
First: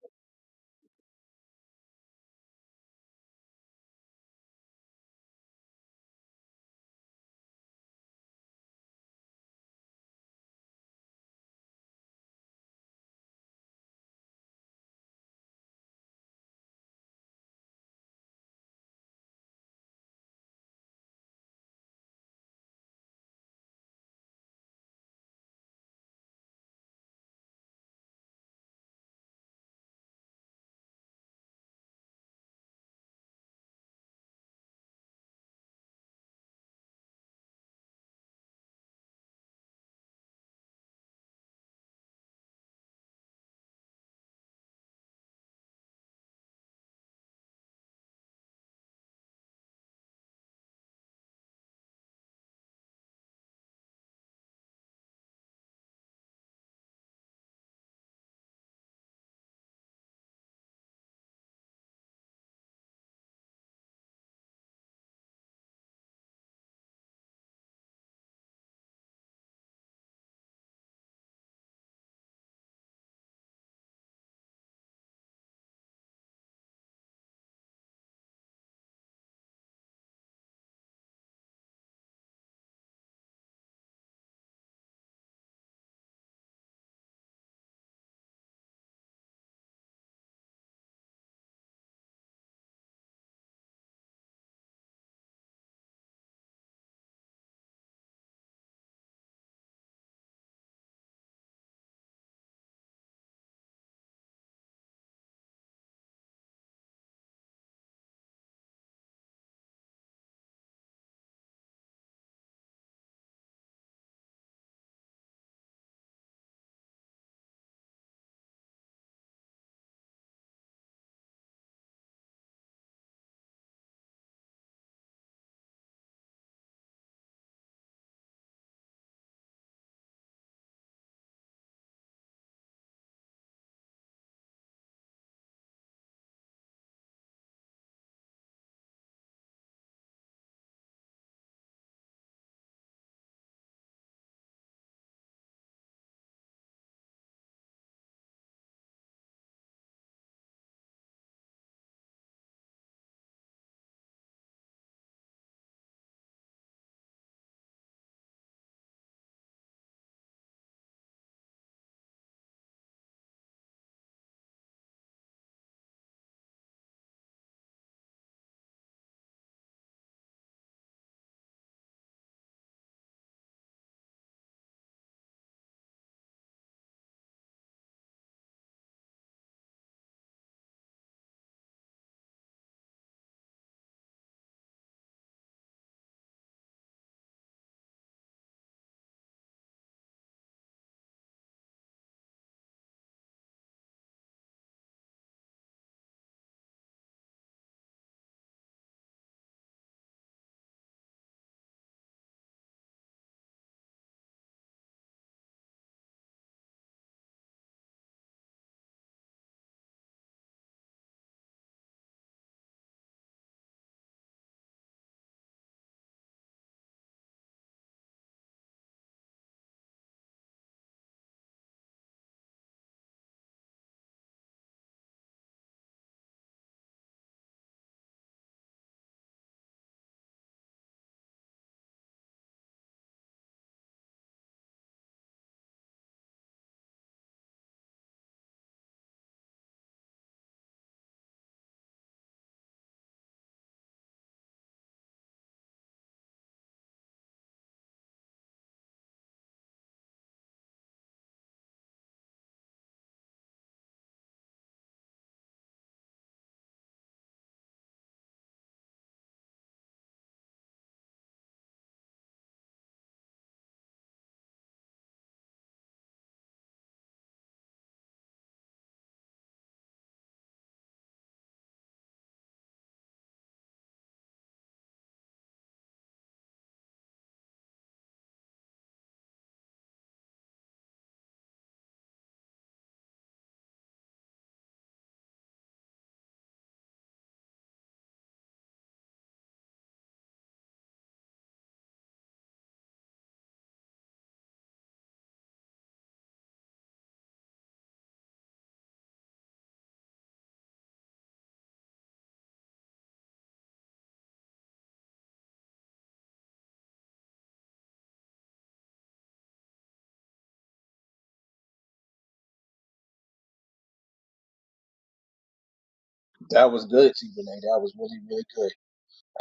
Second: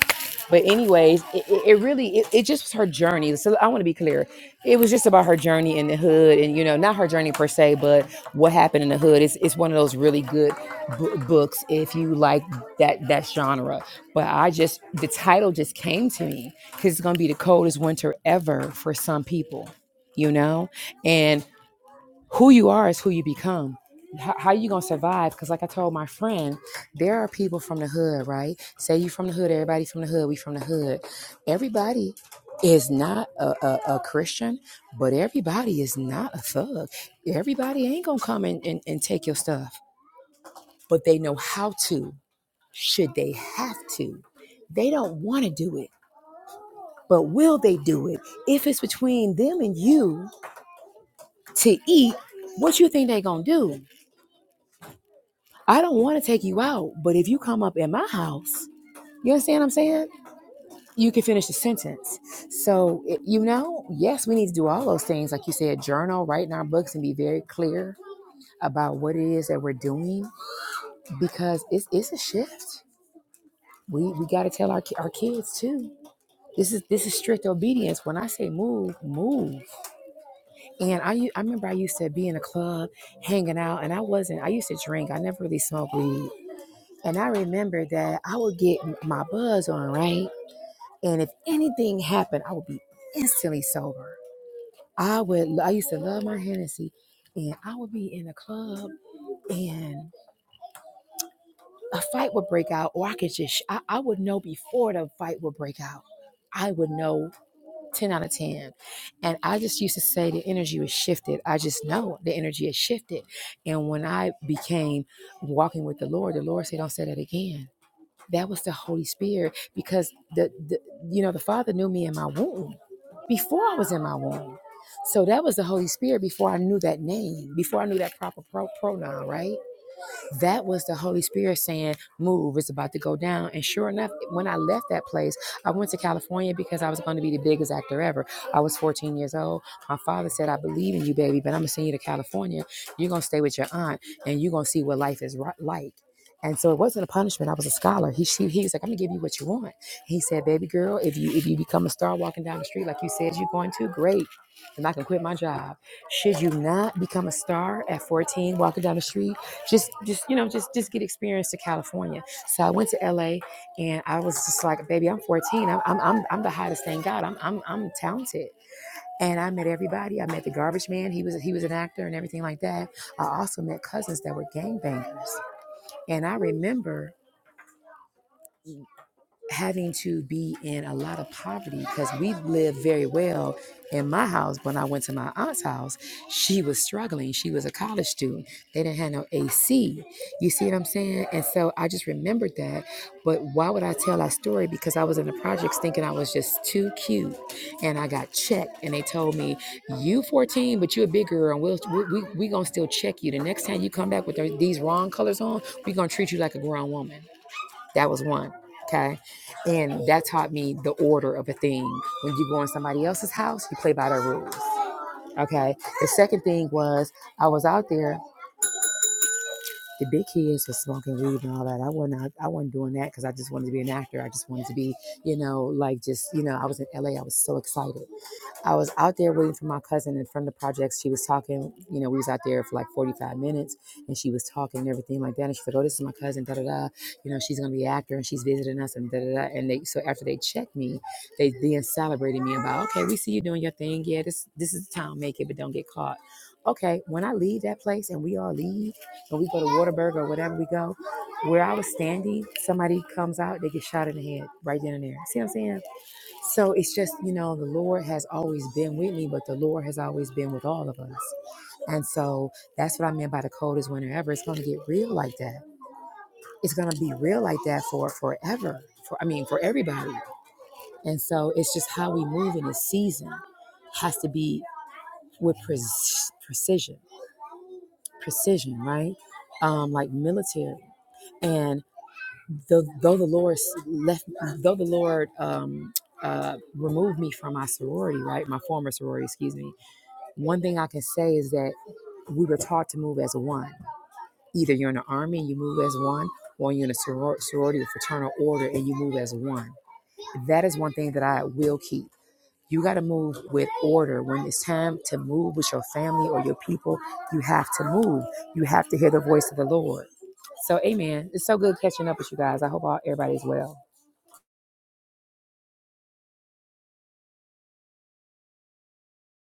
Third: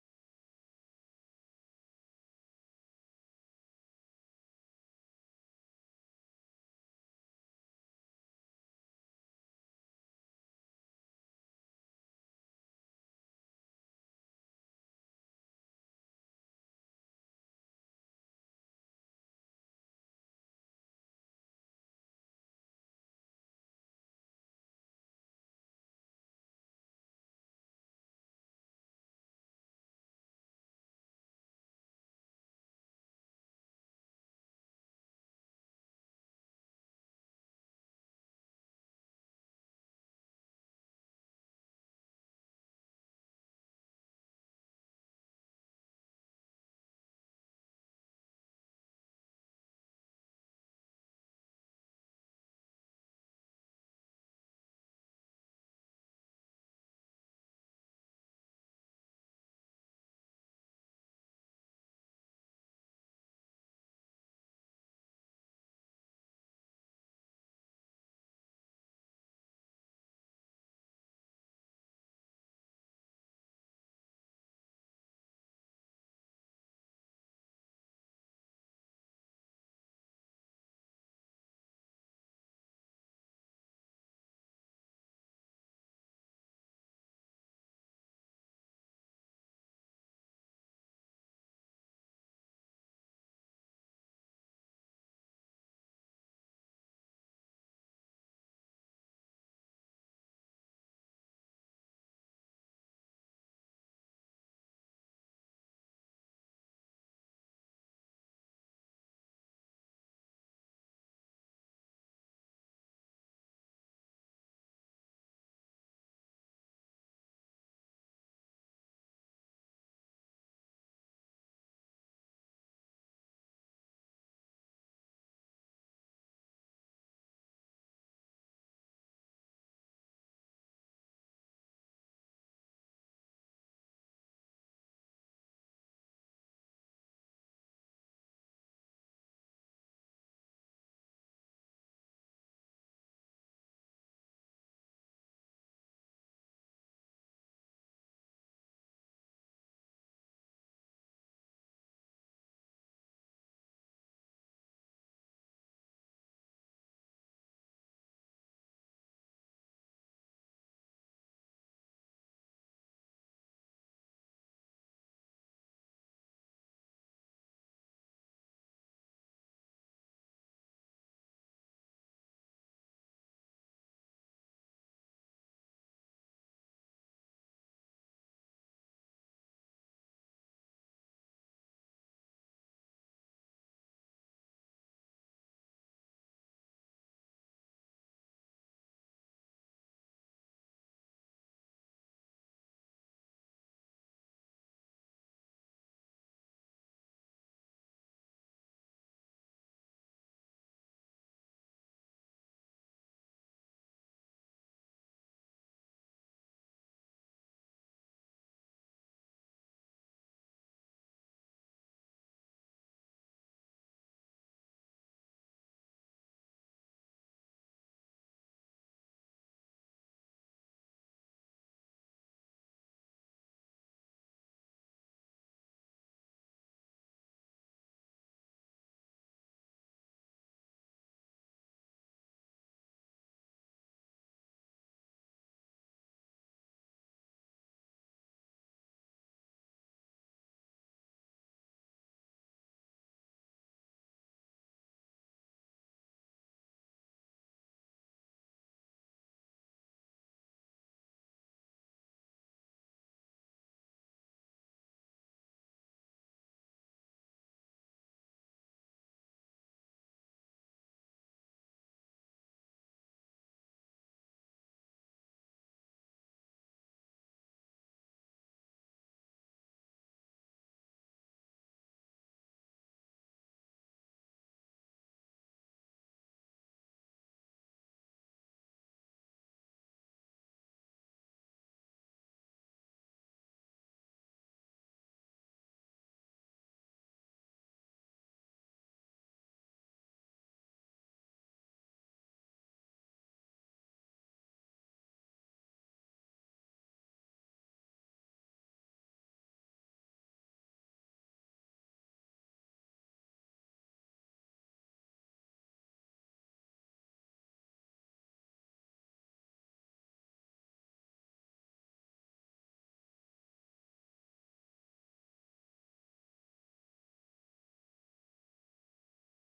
But anyways, it, it, it really, it, it just was her journey. So I want to be clear. It was just about her journey in the hood and, you know, not her journey per se, but what happened in the hood. It's, it's one of those really good bu- books if you like that, that genre. But I just, the title just came to me because it's going to be the coldest winter ever for some people, you know? And who you are is who you become. How, how you going to survive? Because, like I told my friend, there are people from the hood, right? Say you from the hood, everybody from the hood, we from the hood. Everybody is not a, a, a Christian, but everybody is not a thug. Everybody ain't going to come and, and, and take your stuff, but they know how to, should they have to. They don't want to do it but will they do it? If it's between them and you to eat, what you think they gonna do? I don't want to take you out, but if you come up in my house, you understand what I'm saying? You can finish the sentence. So you know, yes, we need to do all those things, like you said, journal, write in our books, and be very clear about what it is that we're doing because it's it's a shift. We we got to tell our our kids too. This is this is strict obedience. When I say move, move. And I, u- I remember I used to be in a club hanging out, and I wasn't, I used to drink. I never really smoked weed. And I remember that I would get m- my buzz on, right? And if anything happened, I would be instantly sober. I would, I used to love my Hennessy, and I would be in a club, and a fight would break out, or I could just, sh- I, I would know before the fight would break out. I would know 10 out of 10. And I just used to say the energy was shifted. I just know the energy has shifted. And when I became walking with the Lord, the Lord said, Don't say that again. That was the Holy Spirit because the, the you know, the Father knew me in my womb before I was in my womb. So that was the Holy Spirit before I knew that name, before I knew that proper pro- pronoun, right? That was the Holy Spirit saying, Move, it's about to go down. And sure enough, when I left that place, I went to California because I was going to be the biggest actor ever. I was 14 years old. My father said, I believe in you, baby, but I'm going to send you to California. You're going to stay with your aunt and you're going to see what life is like. And so it wasn't a punishment. I was a scholar. He, she, he was like, I'm gonna give you what you want. He said, baby girl, if you if you become a star walking down the street like you said you're going to, great. And I can quit my job. Should you not become a star at 14 walking down the street? just just you know just just get experience to california so i went to la and i was just like baby i'm 14 i'm i'm i'm, I'm the hottest thing god I'm, I'm i'm talented and i met everybody i met the garbage man he was he was an actor and everything like that i also met cousins that were gangbangers and i remember having to be in a lot of poverty because we lived very well in my house. When I went to my aunt's house, she was struggling. She was a college student. They didn't have no AC. You see what I'm saying? And so I just remembered that. But why would I tell that story? Because I was in the projects thinking I was just too cute. And I got checked and they told me, you 14, but you're a big girl and we'll, we, we, we going to still check you. The next time you come back with these wrong colors on, we going to treat you like a grown woman. That was one. Okay. And that taught me the order of a thing. When you go in somebody else's house, you play by their rules. Okay. The second thing was I was out there. The big kids were smoking weed and all that. I wasn't. I wasn't doing that because I just wanted to be an actor. I just wanted to be, you know, like just, you know, I was in LA. I was so excited. I was out there waiting for my cousin and from the projects. She was talking, you know, we was out there for like 45 minutes and she was talking and everything like that. And she said, Oh, this is my cousin, da da da. You know, she's gonna be an actor and she's visiting us and da da da. And they so after they checked me, they then celebrated me about, okay, we see you doing your thing. Yeah, this this is the time, make it, but don't get caught. Okay, when I leave that place and we all leave and we go to Waterburg or whatever we go, where I was standing, somebody comes out, they get shot in the head right then and there. See what I'm saying? So it's just, you know, the Lord has always been with me, but the Lord has always been with all of us. And so that's what I meant by the coldest winter ever. It's going to get real like that. It's going to be real like that for forever. For I mean, for everybody. And so it's just how we move in this season has to be with pre- precision, precision, right? Um, like military. and. though, though the Lord left, though the Lord um, uh, removed me from my sorority, right, my former sorority, excuse me. One thing I can say is that we were taught to move as a one. Either you're in the army and you move as one, or you're in a soror- sorority or fraternal order and you move as one. That is one thing that I will keep. You got to move with order. When it's time to move with your family or your people, you have to move. You have to hear the voice of the Lord. So, amen. It's so good catching up with you guys. I hope all, everybody's well. That was good, T. Renee. That was really, really good.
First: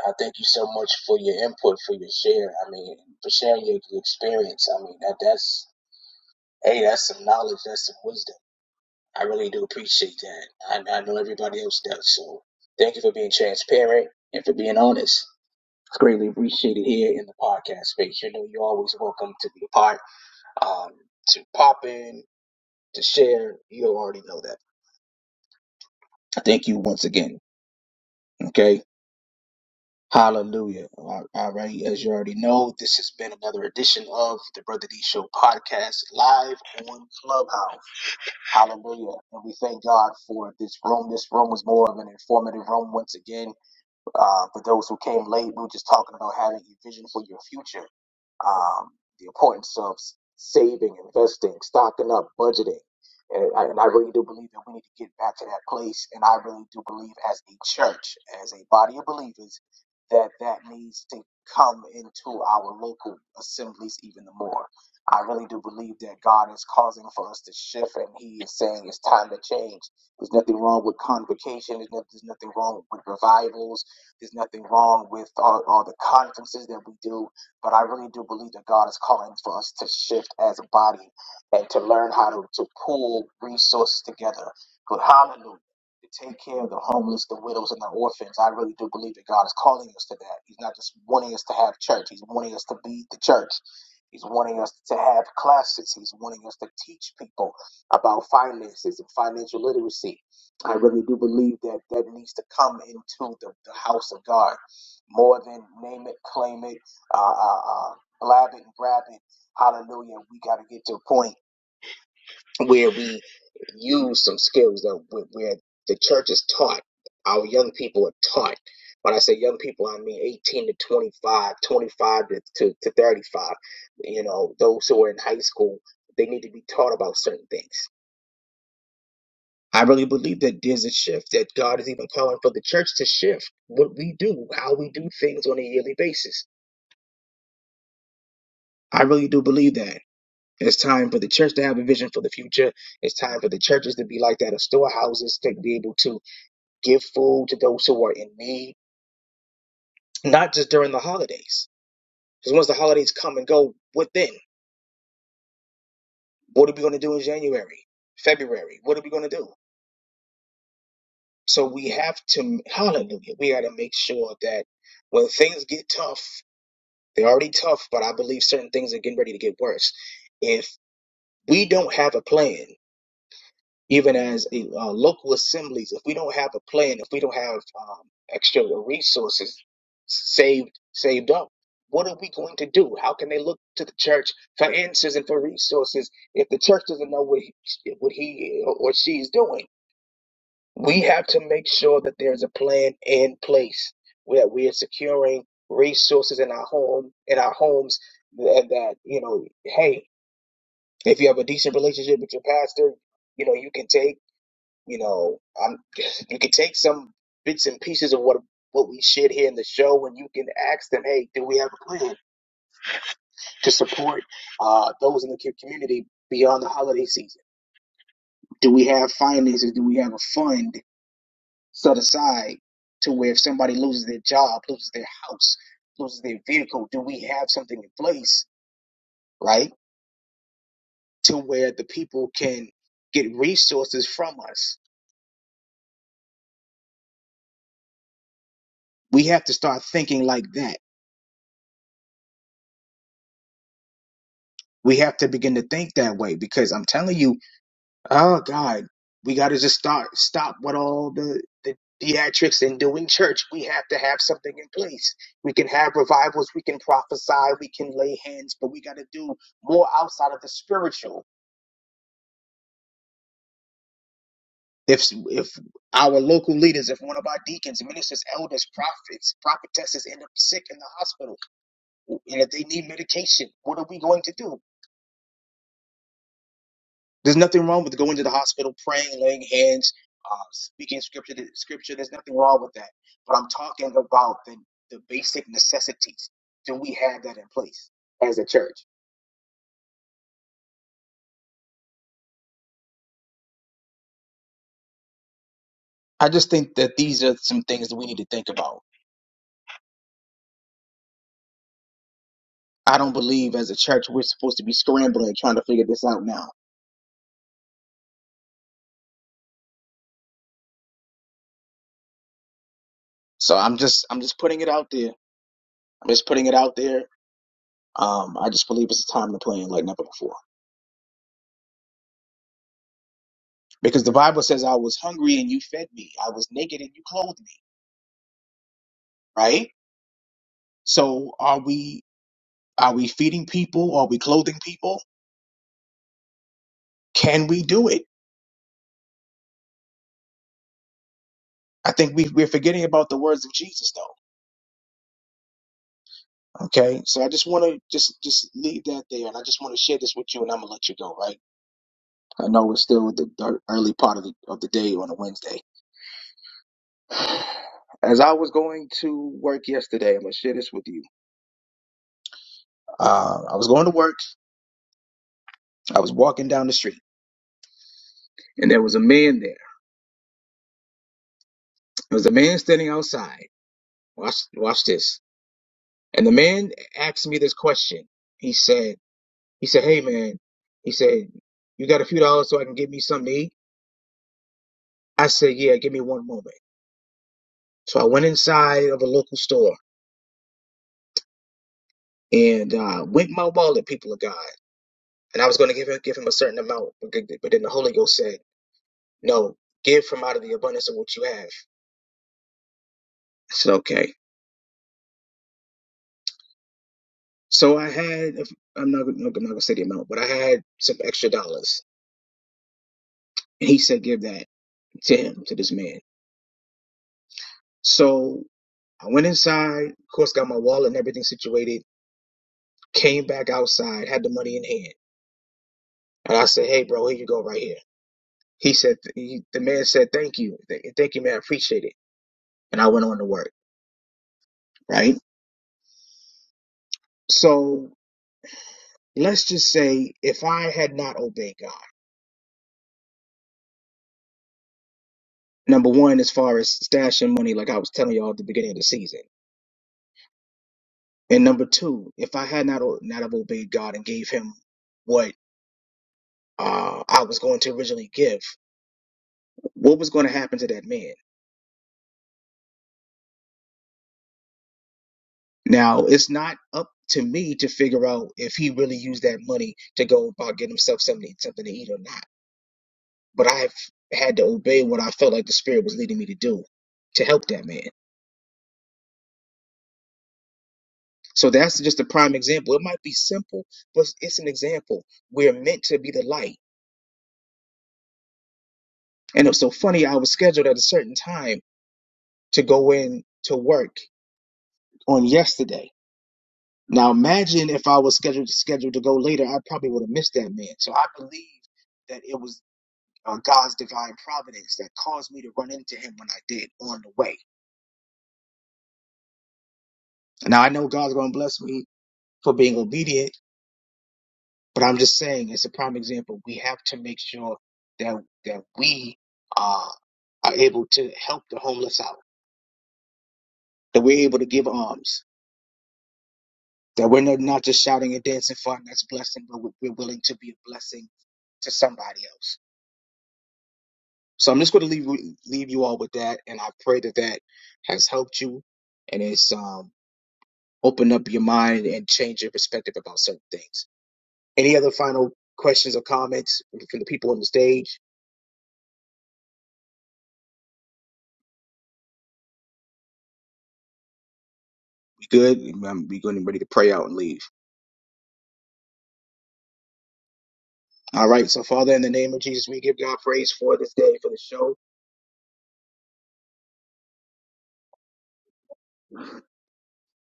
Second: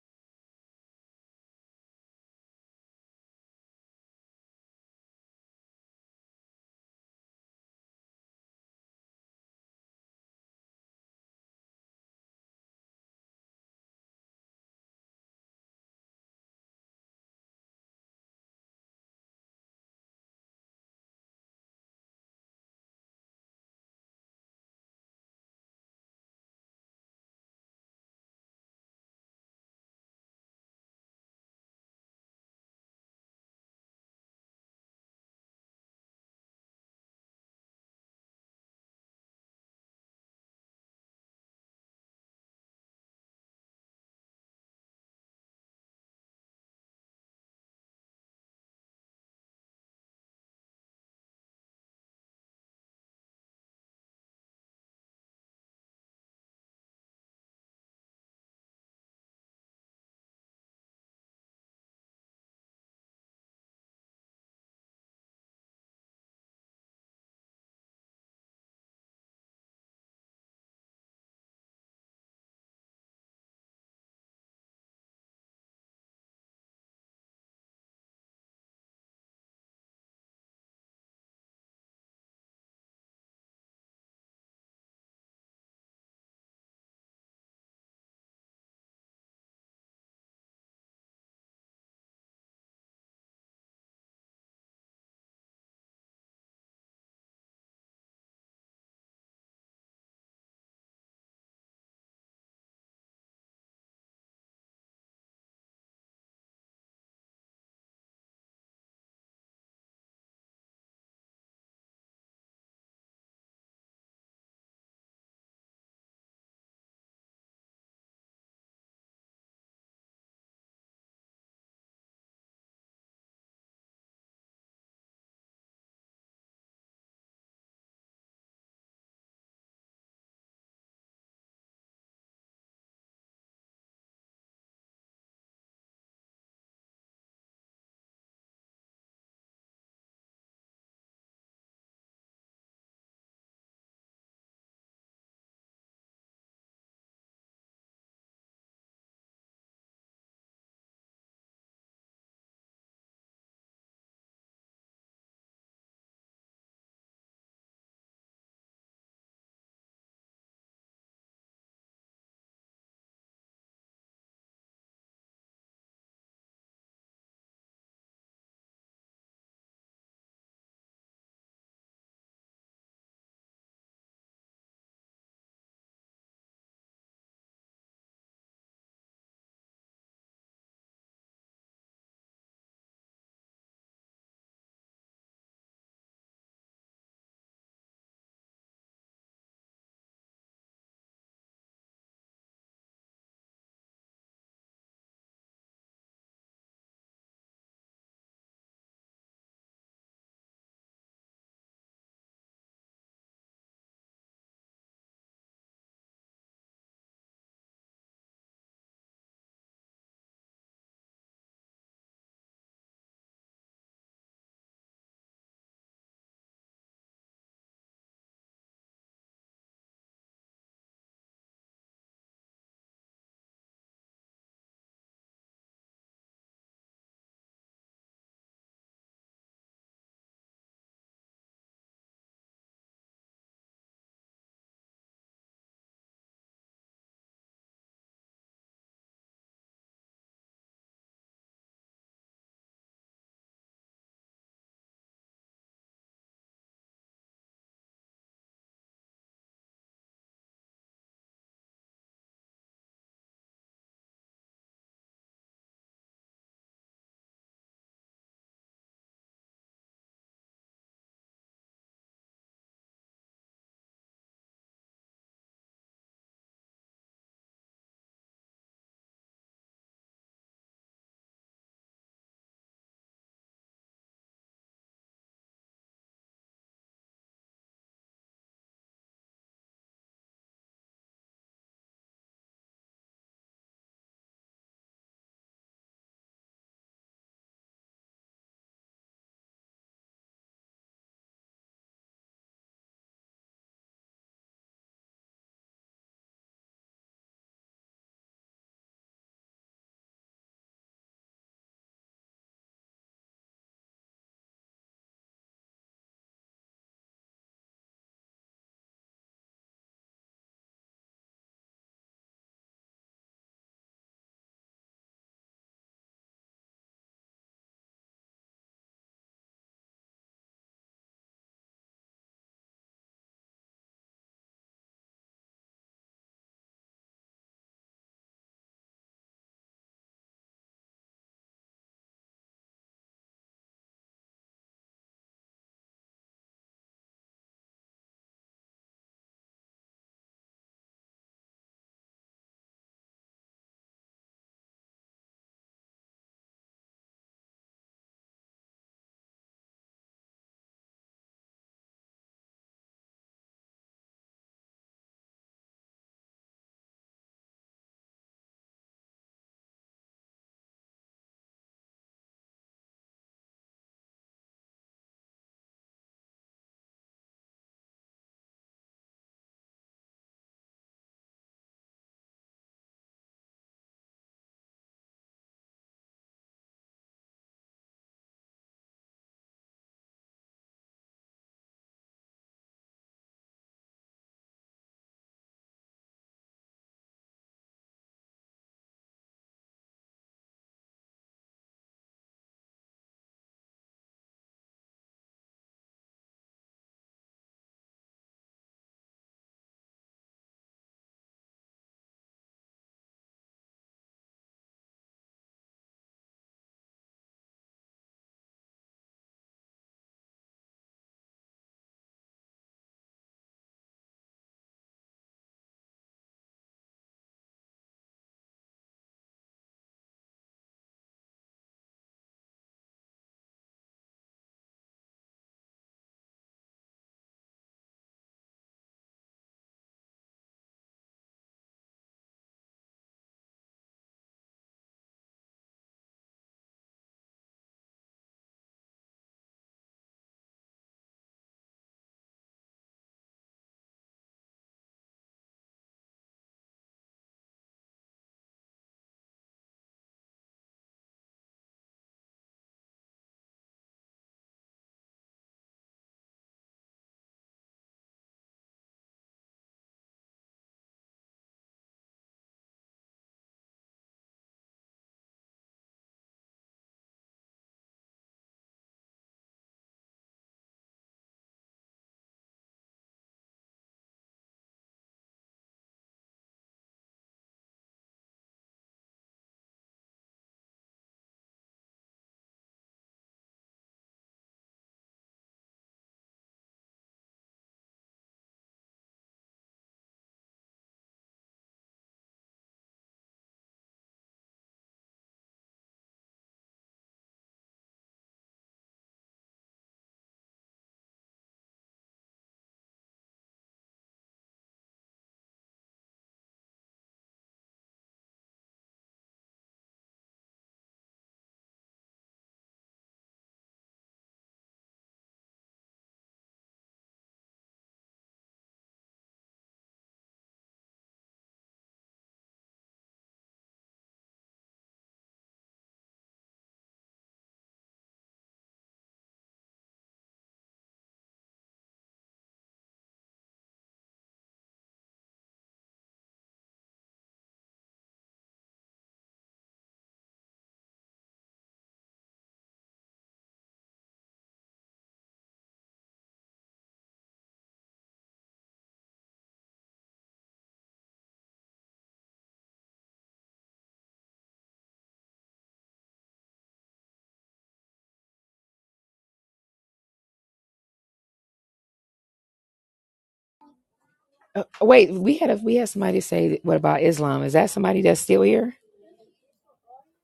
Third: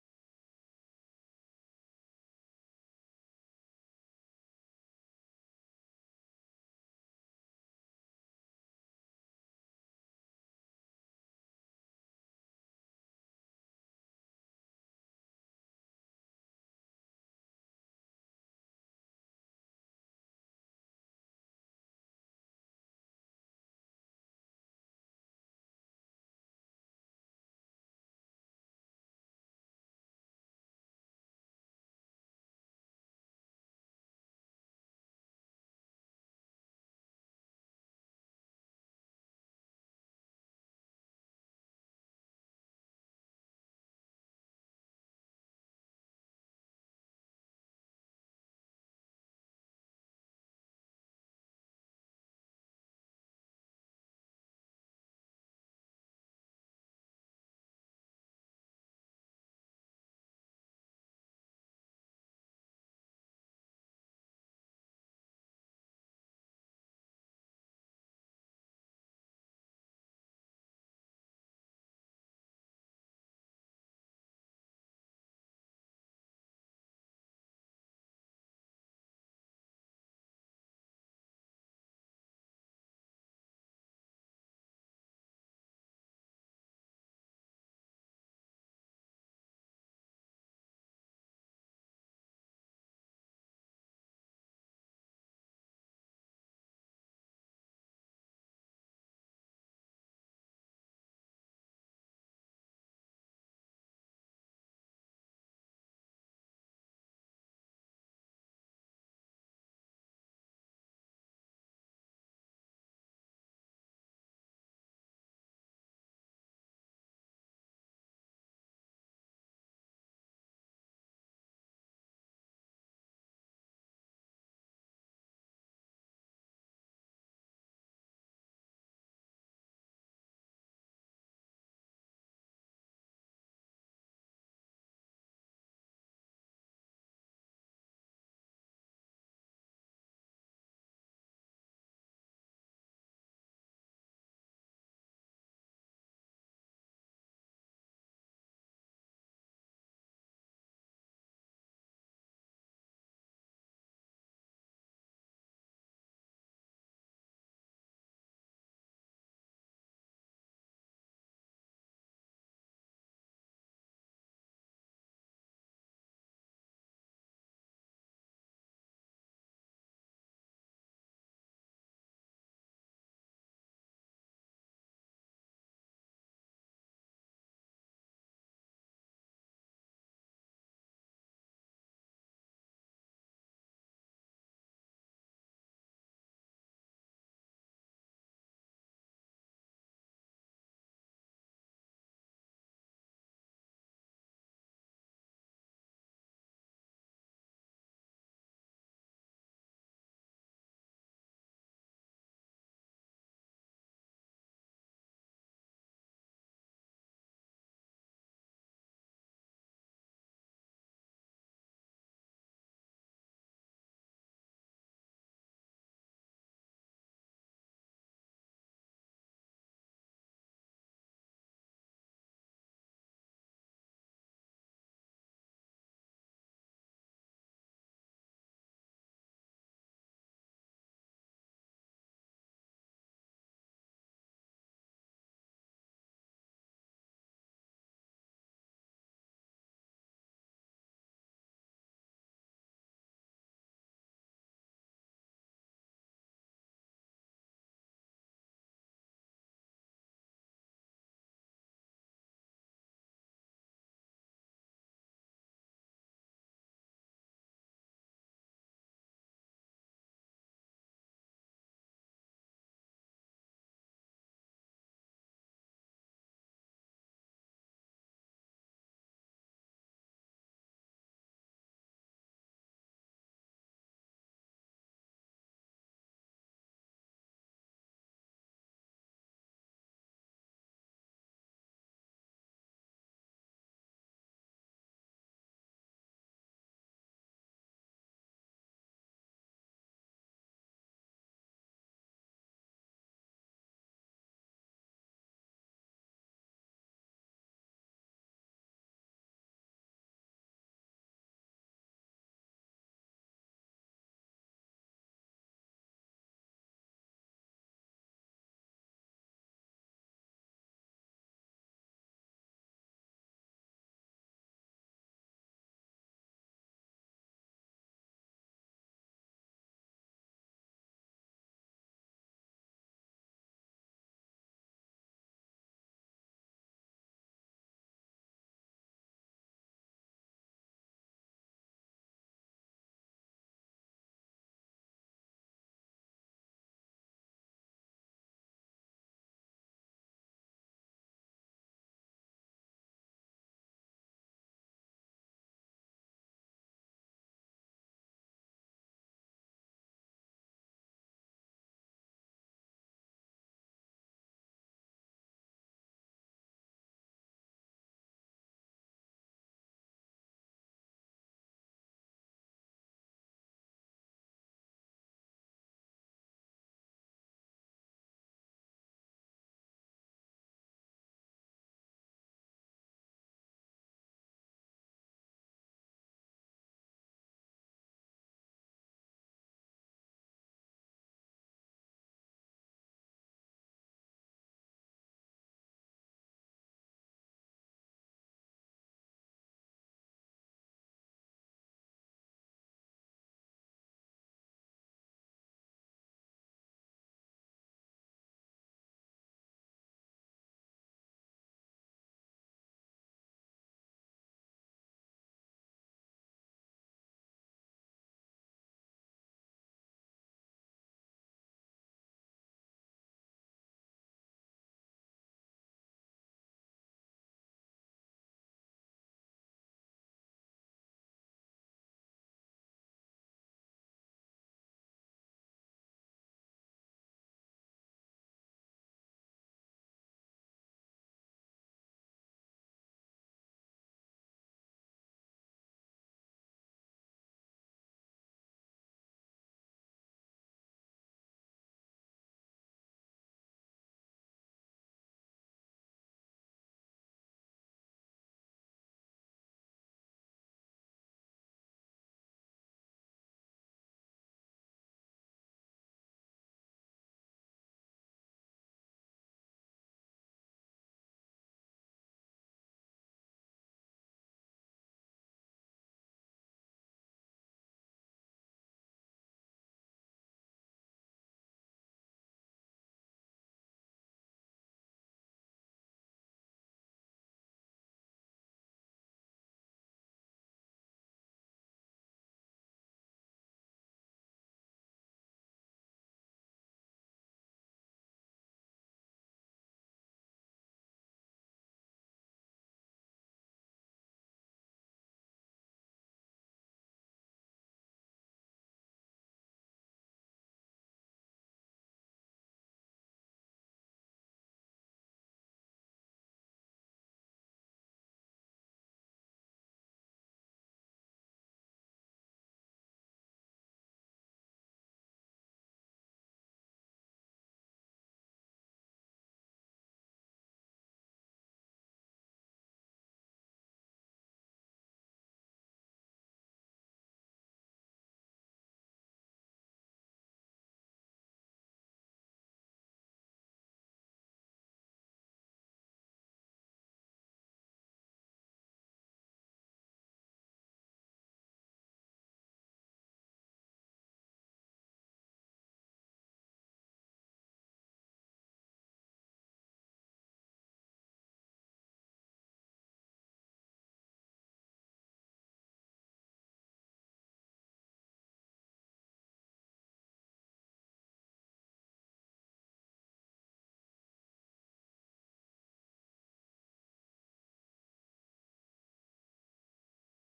I thank you so much for your input, for your share. I mean, for sharing your, your experience. I mean, that that's hey, that's some knowledge. That's some wisdom. I really do appreciate that. I, I know everybody else does. So thank you for being transparent and for being honest. It's greatly appreciated here in the podcast space. You know, you're always welcome to be a part, um, to pop in, to share. You already know that. Thank you once again. Okay. Hallelujah. All all right. As you already know, this has been another edition of the Brother D Show podcast live on Clubhouse. Hallelujah. And we thank God for this room. This room was more of an informative room once again Uh, for those who came late, we were just talking about having a vision for your future, um, the importance of s- saving, investing, stocking up, budgeting. And I, and I really do believe that we need to get back to that place. And I really do believe, as a church, as a body of believers, that that needs to come into our local assemblies even the more. I really do believe that God is causing for us to shift, and He is saying it's time to change. There's nothing wrong with convocation. There's nothing, there's nothing wrong with revivals there's nothing wrong with all, all the conferences that we do, but I really do believe that God is calling for us to shift as a body and to learn how to, to pool resources together. But hallelujah. To take care of the homeless, the widows, and the orphans. I really do believe that God is calling us to that. He's not just wanting us to have church, He's wanting us to be the church. He's wanting us to have classes. He's wanting us to teach people about finances and financial literacy. I really do believe that that needs to come into the, the house of God more than name it, claim it, uh, uh, uh, blab it and grab it. Hallelujah. We got to get to a point where we use some skills that where where the church is taught, our young people are taught. When I say young people, I mean 18 to 25, 25 to, to, to 35. You know, those who are in high school, they need to be taught about certain things I really believe that there's a shift that God is even calling for the church to shift what we do, how we do things on a yearly basis. I really do believe that. It's time for the church to have a vision for the future. It's time for the churches to be like that of storehouses to be able to give food to those who are in need, not just during the holidays. Because once the holidays come and go, what then? What are we going to do in January, February? What are we going to do? So we have to, hallelujah, we got to make sure that when things get tough, They're already tough, but I believe certain things are getting ready to get worse. If we don't have a plan, even as a, uh, local assemblies, if we don't have a plan, if we don't have um, extra resources saved saved up, what are we going to do? How can they look to the church for answers and for resources if the church doesn't know what he, what he or she is doing? we have to make sure that there's a plan in place where we are securing resources in our home in our homes and that you know hey if you have a decent relationship with your pastor you know you can take you know um you can take some bits and pieces of what what we shared here in the show and you can ask them hey do we have a plan to support uh those in the co- community beyond the holiday season do we have finances do we have a fund set aside to where if somebody loses their job, loses their house, loses their vehicle, do we have something in place, right? To where the people can get resources from us. We have to start thinking like that. We have to begin to think that way because I'm telling you, oh God, we got to just start stop with all the the theatrics and doing church. We have to have something in place. We can have revivals, we can prophesy, we can lay hands, but we got to do more outside of the spiritual if if our local leaders, if one of our deacons, ministers, elders, prophets, prophetesses end up sick in the hospital, and if they need medication, what are we going to do? There's nothing wrong with going to the hospital, praying, laying hands, uh, speaking scripture. Scripture. There's nothing wrong with that. But I'm talking about the the basic necessities. Do we have that in place as a church? I just think that these are some things that we need to think about. I don't believe as a church we're supposed to be scrambling trying to figure this out now So I'm just I'm just putting it out there. I'm just putting it out there. Um, I just believe it's a time to play in like never before. Because the Bible says I was hungry and you fed me. I was naked and you clothed me. Right? So are we are we feeding people? Are we clothing people? Can we do it? I think we we're forgetting about the words of Jesus though. Okay. So I just wanna just just leave that there and I just wanna share this with you and I'm gonna let you go, right? I know it's still the the early part of the of the day on a Wednesday. As I was going to work yesterday, I'm gonna share this with you. Uh, I was going to work. I was walking down the street, and there was a man there. There was a man standing outside. Watch, watch this. And the man asked me this question. He said, "He said, hey man, he said, you got a few dollars so I can get me something to eat?" I said, "Yeah, give me one moment." So I went inside of a local store and uh, went my wallet, people of God. And I was going to give him give him a certain amount, but then the Holy Ghost said. No, give from out of the abundance of what you have. I said, okay. So I had, if, I'm not, I'm not gonna say the amount, but I had some extra dollars. And he said, give that to him, to this man. So I went inside, of course, got my wallet and everything situated, came back outside, had the money in hand. And I said, hey, bro, here you go right here. He said, he, the man said, thank you. Th- Thank you, man. I appreciate it. And I went on to work, right? So let's just say if I had not obeyed God, Number one, as far as stashing money, like I was telling y'all at the beginning of the season. And number two, if I had not o- not have obeyed God and gave him what uh, I was going to originally give, what was going to happen to that man? Now, it's not up to me to figure out if he really used that money to go about getting himself something, something to eat or not. But I've had to obey what I felt like the Spirit was leading me to do to help that man. So that's just a prime example. It might be simple, but it's an example. We're meant to be the light And it was so funny, I was scheduled at a certain time to go in to work on yesterday. Now imagine if I was scheduled scheduled to go later, I probably would have missed that man. So I believe that it was uh, God's divine providence that caused me to run into him when I did on the way. Now I know God's going to bless me for being obedient, but I'm just saying it's a prime example. We have to make sure that that we uh, are able to help the homeless out, that we're able to give alms, That we're not not just shouting and dancing for our next blessing, but we- we're willing to be a blessing to somebody else. So I'm just going to leave leave you all with that, and I pray that that has helped you and it's um, opened up your mind and changed your perspective about certain things. Any other final questions or comments from the people on the stage? We good? Um, We going ready to pray out and leave. All right. So Father, in the name of Jesus, we give God praise for this day for the Uh, show. wait, we had a we had somebody say, "What about Islam? Is that somebody that's still here?"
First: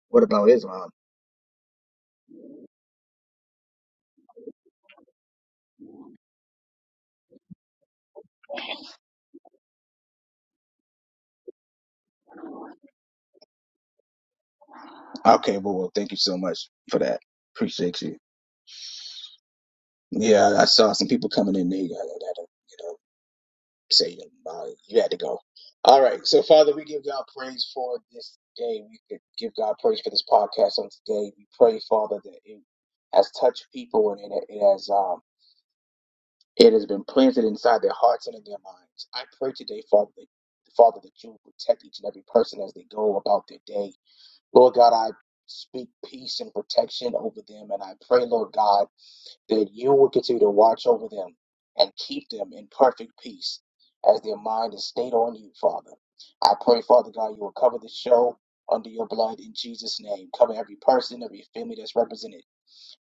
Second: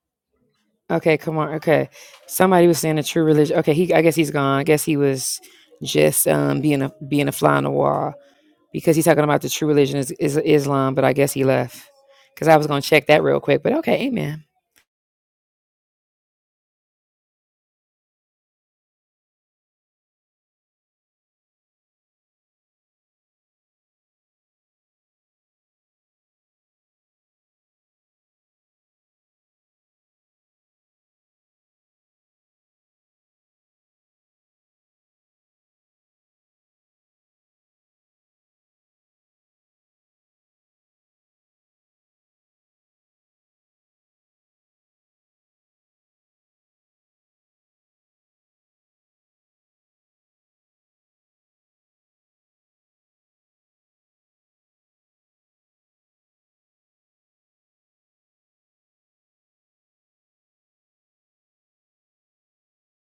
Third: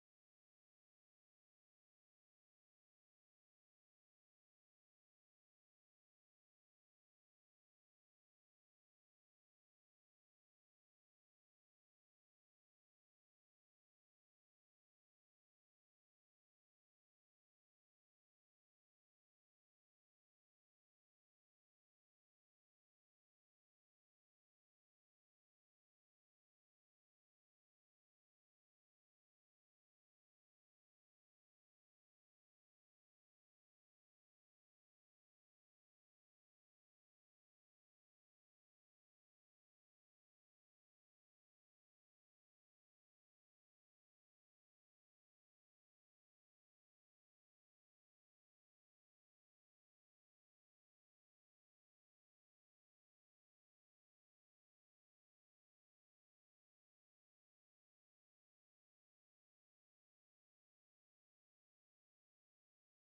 What about Islam? Okay, come on. Okay, somebody was saying a true religion. Okay, he. I guess he's gone. I guess he was just um being a being a fly on the wall because he's talking about the true religion is, is Islam, but I guess he left because I was gonna check that real quick. But okay, amen. Okay, well, well, thank you so much for that. Appreciate you. Yeah, I saw some people coming in. They, uh, that, uh, you know, say uh, "Nah, you had to go. All right, so Father, we give God praise for this day. We could give God praise for this podcast on today. We pray, Father, that it has touched people and it, it has um, it has been planted inside their hearts and in their minds. I pray today, Father, that, Father, that you will protect each and every person as they go about their day. Lord God, I speak peace and protection over them, and I pray, Lord God that you will continue to watch over them and keep them in perfect peace as their mind is stayed on you, Father. I pray, Father God, you will cover the show under your blood in Jesus' name. Cover every person, every family that's represented.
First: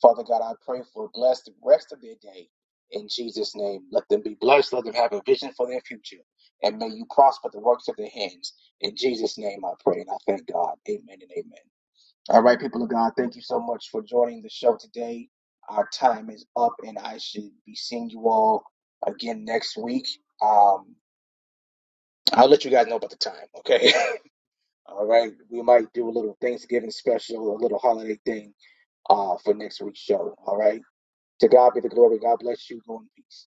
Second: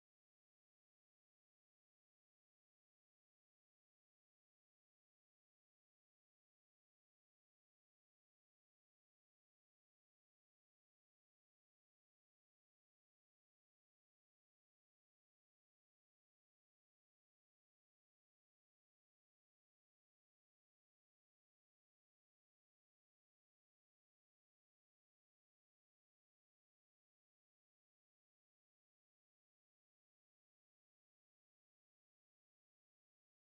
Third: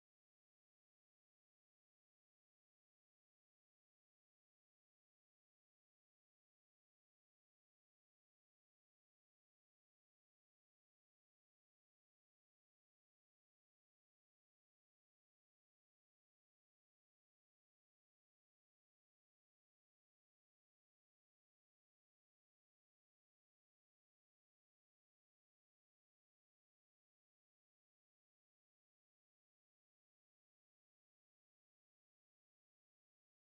Father God, I pray for bless the rest of their day in Jesus' name. Let them be blessed. Let them have a vision for their future. And may you prosper the works of their hands. In Jesus' name I pray and I thank God. Amen and amen. All right, people of God, thank you so much for joining the show today. Our time is up, and I should be seeing you all again next week. Um, I'll let you guys know about the time, okay? all right, we might do a little Thanksgiving special, a little holiday thing uh, for next week's show, all right? To God be the glory. God bless you. Go in peace.